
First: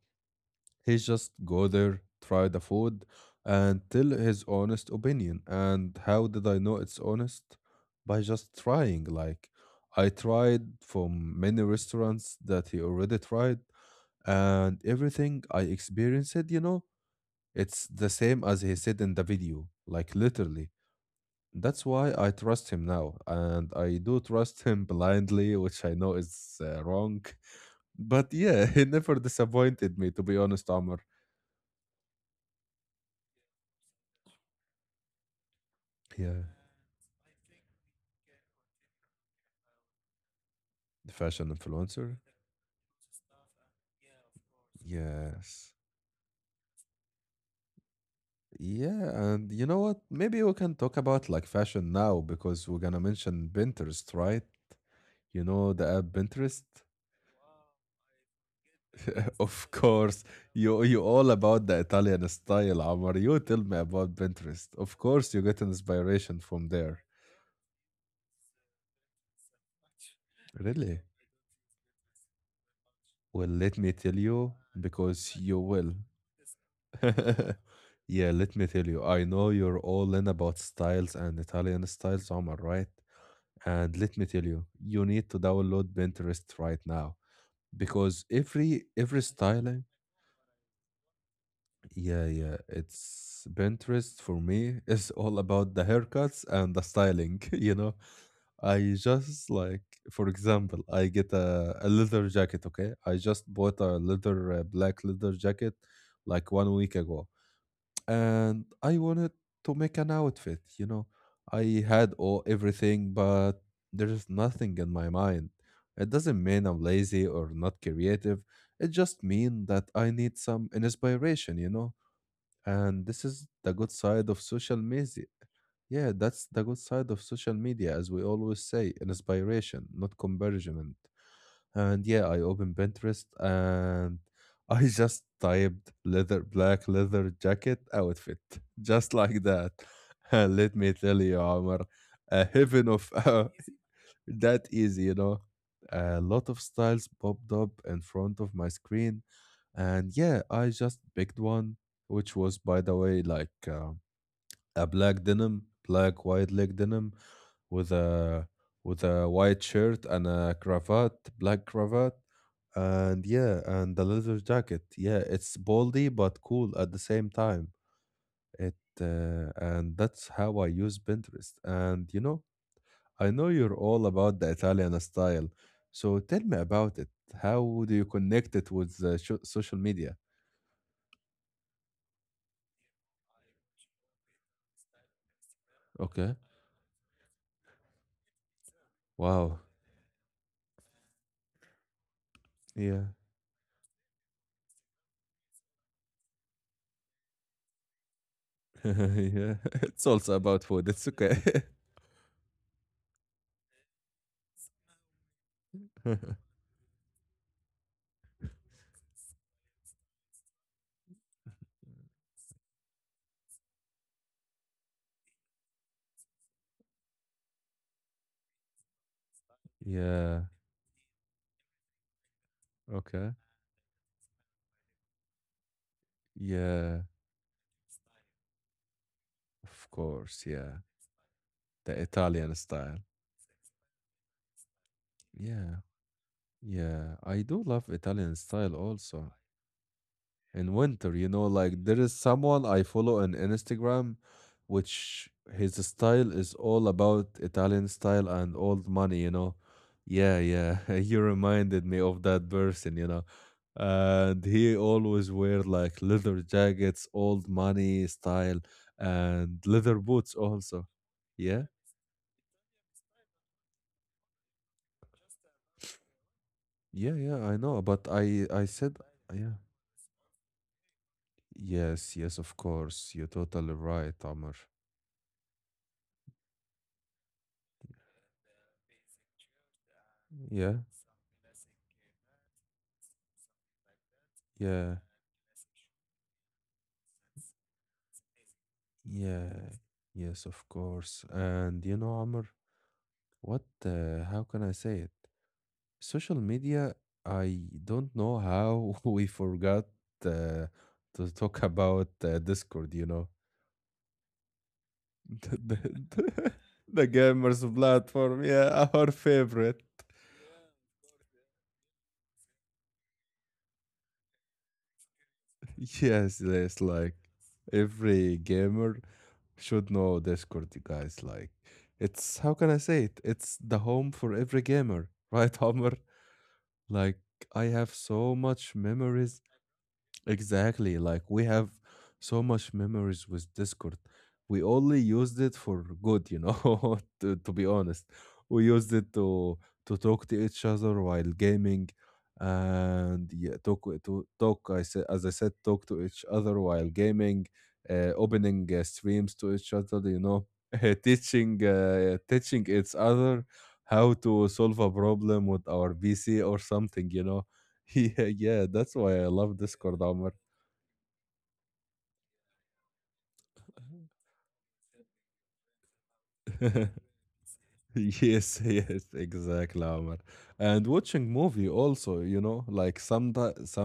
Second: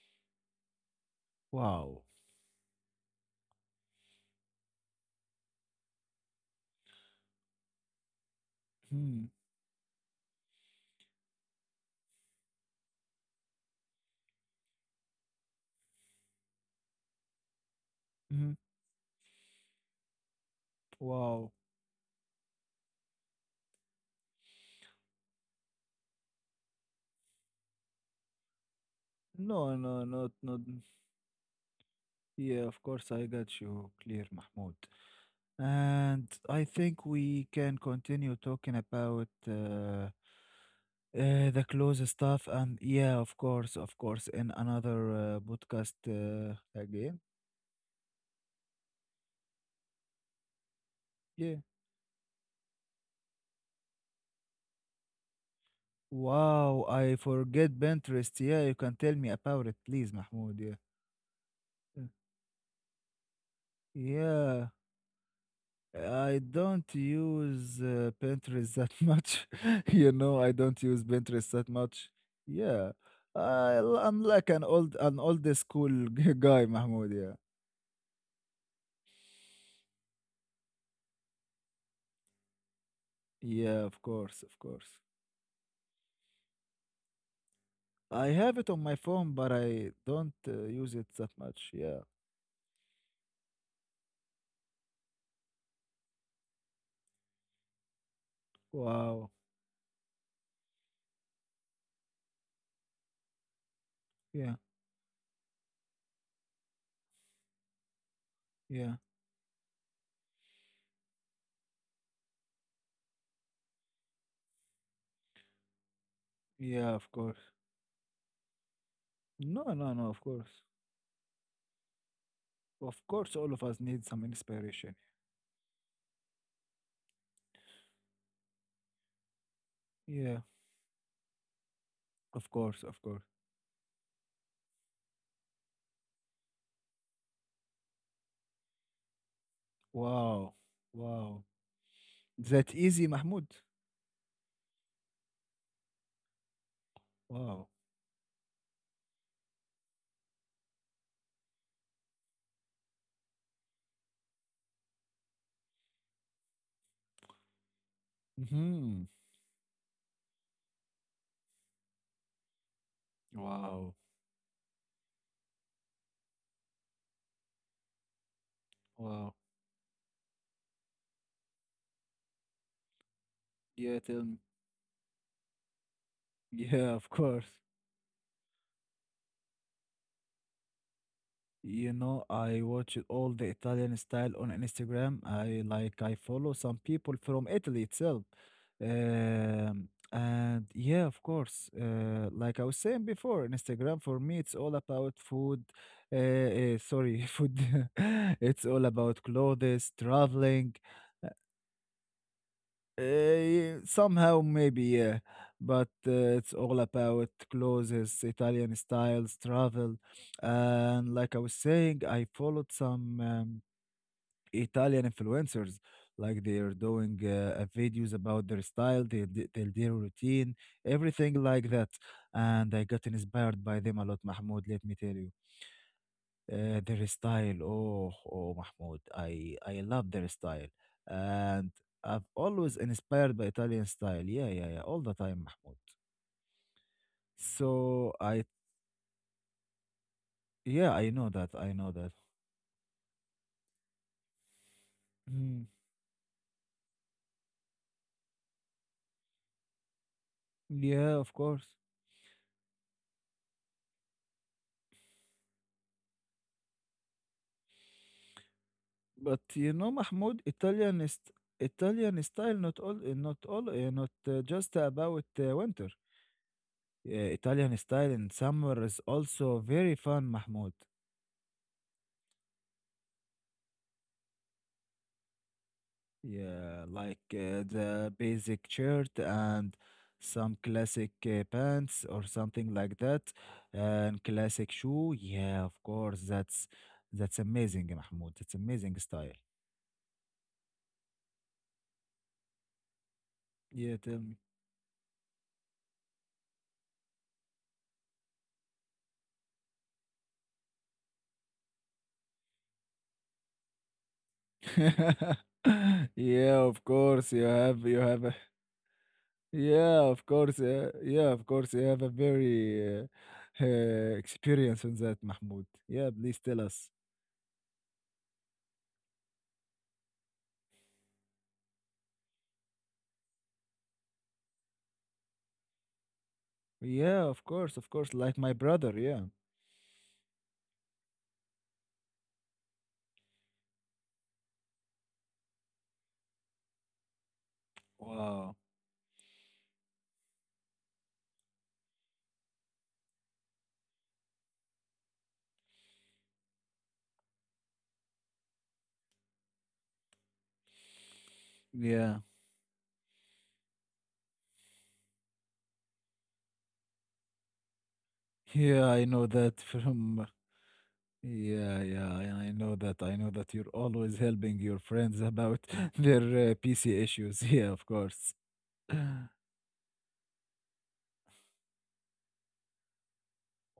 Speaker 1: He just go there,
Speaker 2: Wow.
Speaker 1: try the food, and tell his honest opinion. And how did I know it's honest? By just trying.
Speaker 2: Hmm.
Speaker 1: Like I tried from many restaurants that he already tried, and everything I experienced, you know, it's the same
Speaker 2: Hmm.
Speaker 1: as he said in the video, like literally.
Speaker 2: Wow.
Speaker 1: That's why I trust him now, and I do trust him blindly, which I know is wrong. But yeah, he never disappointed
Speaker 2: No,
Speaker 1: me, to
Speaker 2: not
Speaker 1: be
Speaker 2: not.
Speaker 1: honest, Amr.
Speaker 2: Yeah, of course, I got you clear, Mahmoud. And
Speaker 1: Yeah,
Speaker 2: I think we can continue talking about
Speaker 1: the fashion
Speaker 2: the clothes
Speaker 1: influencer.
Speaker 2: stuff. And yeah, of course, in another
Speaker 1: Yes.
Speaker 2: podcast again.
Speaker 1: Yeah, and you know what? Maybe we can talk about like
Speaker 2: Yeah.
Speaker 1: fashion now because we're gonna mention Pinterest, right? You know the app Pinterest?
Speaker 2: Wow, I forget Pinterest. Yeah, you can tell me
Speaker 1: Of
Speaker 2: about it, please,
Speaker 1: course,
Speaker 2: Mahmoud. Yeah.
Speaker 1: you all about the
Speaker 2: Yeah.
Speaker 1: Italian style, Amar. You tell me about Pinterest.
Speaker 2: Yeah.
Speaker 1: Of course, you get inspiration
Speaker 2: I
Speaker 1: from
Speaker 2: don't
Speaker 1: there.
Speaker 2: use Pinterest that much. You know, I don't
Speaker 1: Really?
Speaker 2: use Pinterest that much. Yeah.
Speaker 1: Well, let
Speaker 2: I,
Speaker 1: me tell
Speaker 2: I'm like
Speaker 1: you,
Speaker 2: an
Speaker 1: because
Speaker 2: old
Speaker 1: you will.
Speaker 2: school guy, Mahmoud. Yeah.
Speaker 1: Yeah, let me tell you. I know you're all in about styles and Italian styles, Amar, right?
Speaker 2: Yeah,
Speaker 1: And
Speaker 2: of
Speaker 1: let me tell
Speaker 2: course, of
Speaker 1: you,
Speaker 2: course.
Speaker 1: you need to download Pinterest right now because
Speaker 2: I have it
Speaker 1: every
Speaker 2: on my
Speaker 1: every
Speaker 2: phone, but
Speaker 1: styling.
Speaker 2: I don't use it that much. Yeah.
Speaker 1: Yeah, yeah. It's Pinterest for me is all about the haircuts and the styling, you know. I
Speaker 2: Wow.
Speaker 1: just like, for example, I get a leather jacket, okay? I just bought a leather,
Speaker 2: Yeah.
Speaker 1: uh black leather jacket like one week ago. And I
Speaker 2: Yeah.
Speaker 1: wanted to make an outfit, you know. I had all everything, but there's nothing in my mind. It doesn't mean I'm
Speaker 2: Yeah, of
Speaker 1: lazy or
Speaker 2: course.
Speaker 1: not creative. It just means
Speaker 2: No,
Speaker 1: that
Speaker 2: no,
Speaker 1: I
Speaker 2: no, of
Speaker 1: need
Speaker 2: course.
Speaker 1: some inspiration, you know? And
Speaker 2: Of
Speaker 1: this
Speaker 2: course,
Speaker 1: is
Speaker 2: all of
Speaker 1: the
Speaker 2: us
Speaker 1: good
Speaker 2: need some
Speaker 1: side of social
Speaker 2: inspiration.
Speaker 1: media. Yeah, that's the good side of social media, as we always say, inspiration, not
Speaker 2: Yeah,
Speaker 1: convergement. And yeah, I
Speaker 2: of
Speaker 1: opened
Speaker 2: course, of
Speaker 1: Pinterest
Speaker 2: course.
Speaker 1: and I just typed leather, black leather jacket outfit, just like that. And
Speaker 2: Wow.
Speaker 1: let me tell you,
Speaker 2: Wow.
Speaker 1: Omar, a
Speaker 2: That
Speaker 1: heaven of
Speaker 2: easy, Mahmoud?
Speaker 1: that easy, you know. A lot of styles popped up
Speaker 2: Wow.
Speaker 1: in front of my screen, and yeah, I just picked one, which was, by the way, like a black denim, black wide leg denim, with a
Speaker 2: Hmm.
Speaker 1: white shirt and a cravat, black cravat, and yeah, and
Speaker 2: Wow.
Speaker 1: the leather jacket. Yeah, it's boldy but cool at the same time. It
Speaker 2: Wow.
Speaker 1: And that's how I use Pinterest, and I know you're
Speaker 2: Yeah,
Speaker 1: all
Speaker 2: tell
Speaker 1: about
Speaker 2: me.
Speaker 1: the Italian style, so tell me about
Speaker 2: Yeah,
Speaker 1: it.
Speaker 2: of course.
Speaker 1: How do you connect it with the sho social media?
Speaker 2: You know, I watch all the Italian style on Instagram. I
Speaker 1: Okay.
Speaker 2: follow some people from Italy itself.
Speaker 1: Wow.
Speaker 2: And yeah, of course. Like I was
Speaker 1: Yeah.
Speaker 2: saying before, Instagram for me it's all about food. Food. It's all about
Speaker 1: Yeah.
Speaker 2: clothes,
Speaker 1: It's also about
Speaker 2: traveling.
Speaker 1: food. It's okay.
Speaker 2: Somehow, maybe, yeah. But it's all about clothes, Italian styles, travel. And like I was saying, I followed some Italian influencers. Like they're doing videos about their style, their
Speaker 1: Yeah.
Speaker 2: routine, everything like that. And I got
Speaker 1: Okay.
Speaker 2: inspired by them a lot, Mahmoud, let me tell you.
Speaker 1: Yeah,
Speaker 2: Their style, oh, oh, Mahmoud, I
Speaker 1: of
Speaker 2: love their
Speaker 1: course.
Speaker 2: style,
Speaker 1: Yeah.
Speaker 2: and
Speaker 1: The
Speaker 2: I've
Speaker 1: Italian
Speaker 2: always
Speaker 1: style.
Speaker 2: inspired by Italian style. Yeah, yeah, yeah, all the time,
Speaker 1: Yeah.
Speaker 2: Mahmoud.
Speaker 1: Yeah. I do love
Speaker 2: So
Speaker 1: Italian
Speaker 2: I,
Speaker 1: style also. In
Speaker 2: yeah,
Speaker 1: winter,
Speaker 2: I
Speaker 1: like
Speaker 2: know
Speaker 1: there is
Speaker 2: that.
Speaker 1: someone I follow on Instagram, which
Speaker 2: Mm,
Speaker 1: his style is all about Italian style and old money, you know. Yeah, yeah. You
Speaker 2: yeah, of course.
Speaker 1: reminded me of that person, you know. And he always wear like leather jackets, old money style,
Speaker 2: But
Speaker 1: and
Speaker 2: you know,
Speaker 1: leather boots
Speaker 2: Mahmoud,
Speaker 1: also. Yeah,
Speaker 2: Italian style not just about winter.
Speaker 1: yeah, yeah, I
Speaker 2: Italian
Speaker 1: know, but
Speaker 2: style in
Speaker 1: I
Speaker 2: summer
Speaker 1: said,
Speaker 2: is
Speaker 1: yeah.
Speaker 2: also very fun, Mahmoud.
Speaker 1: Yes, yes, of course, you're totally right, Amr.
Speaker 2: Yeah, like the basic shirt and some
Speaker 1: Yeah,
Speaker 2: classic pants or something like that, and classic
Speaker 1: yeah.
Speaker 2: shoe. Yeah, of course, that's amazing, Mahmoud. It's amazing style.
Speaker 1: Yeah, yes, of course. And you know, Amr, what,
Speaker 2: Yeah, tell me.
Speaker 1: how can I say it? Social media, I don't know how we forgot uh, to talk about Discord, you know, the, the,
Speaker 2: Yeah, of
Speaker 1: the
Speaker 2: course,
Speaker 1: gamers
Speaker 2: you have a
Speaker 1: platform. Yeah, our favorite.
Speaker 2: yeah, of course, yeah, yeah, of course, you have a very experience on that, Mahmoud. Yeah,
Speaker 1: Yes,
Speaker 2: please tell
Speaker 1: yes,
Speaker 2: us.
Speaker 1: like every gamer should know Discord, you guys. Like, how can I say it? It's the home for every gamer, right, Amr? Like
Speaker 2: Yeah,
Speaker 1: I have
Speaker 2: of course,
Speaker 1: so
Speaker 2: like my
Speaker 1: much
Speaker 2: brother. Yeah.
Speaker 1: memories Exactly. Like we have so much memories with Discord. We only used it for good, you know, to be honest.
Speaker 2: Wow.
Speaker 1: We used it to talk to each other while gaming, and yeah, talk w- to talk I said as I said, talk to each other while gaming, opening streams to each other, you know, teaching uh,
Speaker 2: Yeah.
Speaker 1: teaching each other how to solve a problem with our PC or something, you know. Yeah, yeah,
Speaker 2: Yeah,
Speaker 1: that's
Speaker 2: I
Speaker 1: why I
Speaker 2: know
Speaker 1: love
Speaker 2: that
Speaker 1: Discord,
Speaker 2: from
Speaker 1: Omar.
Speaker 2: yeah, yeah, and I know that. I know that you're always helping your friends about their PC issues. Yeah, of course.
Speaker 1: Yes, yes, exactly, Omar. And watching movie also, you know, like some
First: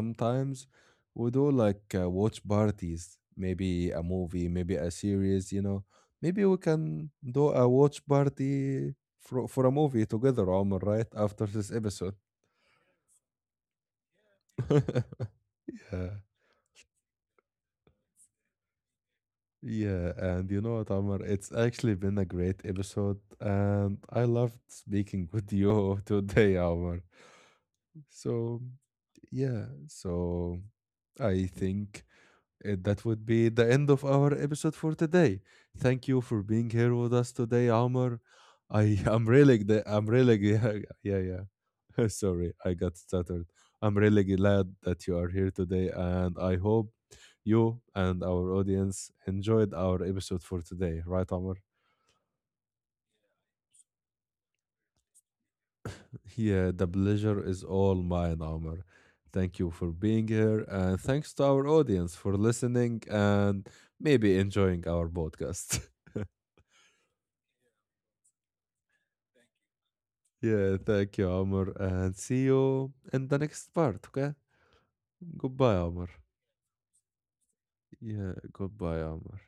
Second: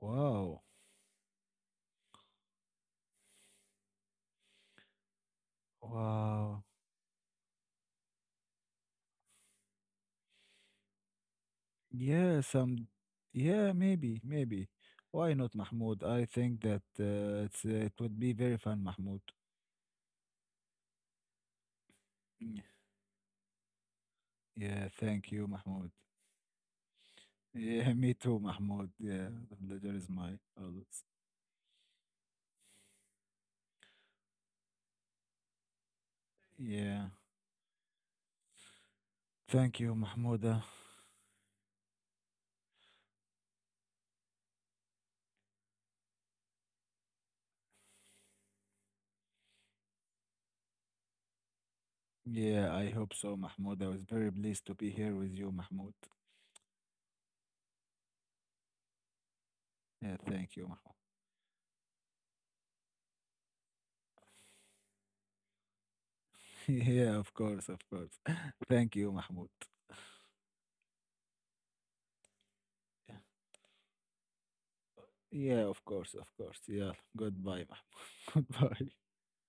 Speaker 2: Wow.
Speaker 1: we do like watch parties, maybe a movie, maybe a series, you know. Maybe we
Speaker 2: Wow.
Speaker 1: can do a watch party for a movie together, Omar, right? After this episode.
Speaker 2: Yeah, some yeah, maybe, maybe. Why not Mahmoud?
Speaker 1: Yeah.
Speaker 2: I think that it would be very fun, Mahmoud.
Speaker 1: Yeah, and you know what, Omar? It's actually been a
Speaker 2: Mm.
Speaker 1: great episode, and I loved
Speaker 2: Yeah,
Speaker 1: speaking
Speaker 2: thank you,
Speaker 1: with
Speaker 2: Mahmoud.
Speaker 1: you today, Omar.
Speaker 2: Yeah, me too,
Speaker 1: So,
Speaker 2: Mahmoud. Yeah, the
Speaker 1: yeah,
Speaker 2: pleasure is mine
Speaker 1: so
Speaker 2: always.
Speaker 1: I think, that would be the end of our episode for today. Thank you for being here
Speaker 2: Yeah.
Speaker 1: with us today, Amr. I am really
Speaker 2: Thank
Speaker 1: gl-
Speaker 2: you,
Speaker 1: I'm really g-
Speaker 2: Mahmouda.
Speaker 1: yeah, yeah. Yeah. Sorry, I got stuttered. I'm really glad that you are here today, and I hope you and our audience enjoyed our episode for today, right, Amr?
Speaker 2: Yeah, I hope so, Mahmoud. I was very pleased to be here with you, Mahmoud.
Speaker 1: Yeah, the pleasure is all mine, Amr. Thank you for
Speaker 2: Yeah,
Speaker 1: being
Speaker 2: thank
Speaker 1: here,
Speaker 2: you, Mahmoud.
Speaker 1: and thanks to our audience for listening and maybe enjoying our podcast.
Speaker 2: Yeah, of course, of course. Thank you, Mahmoud.
Speaker 1: Yeah, thank you, Omar, and see you in the next part, okay?
Speaker 2: Yeah,
Speaker 1: Goodbye,
Speaker 2: of
Speaker 1: Omar.
Speaker 2: course, of course. Yeah, goodbye,
Speaker 1: Yeah,
Speaker 2: Mahmoud. Goodbye.
Speaker 1: goodbye, Omar.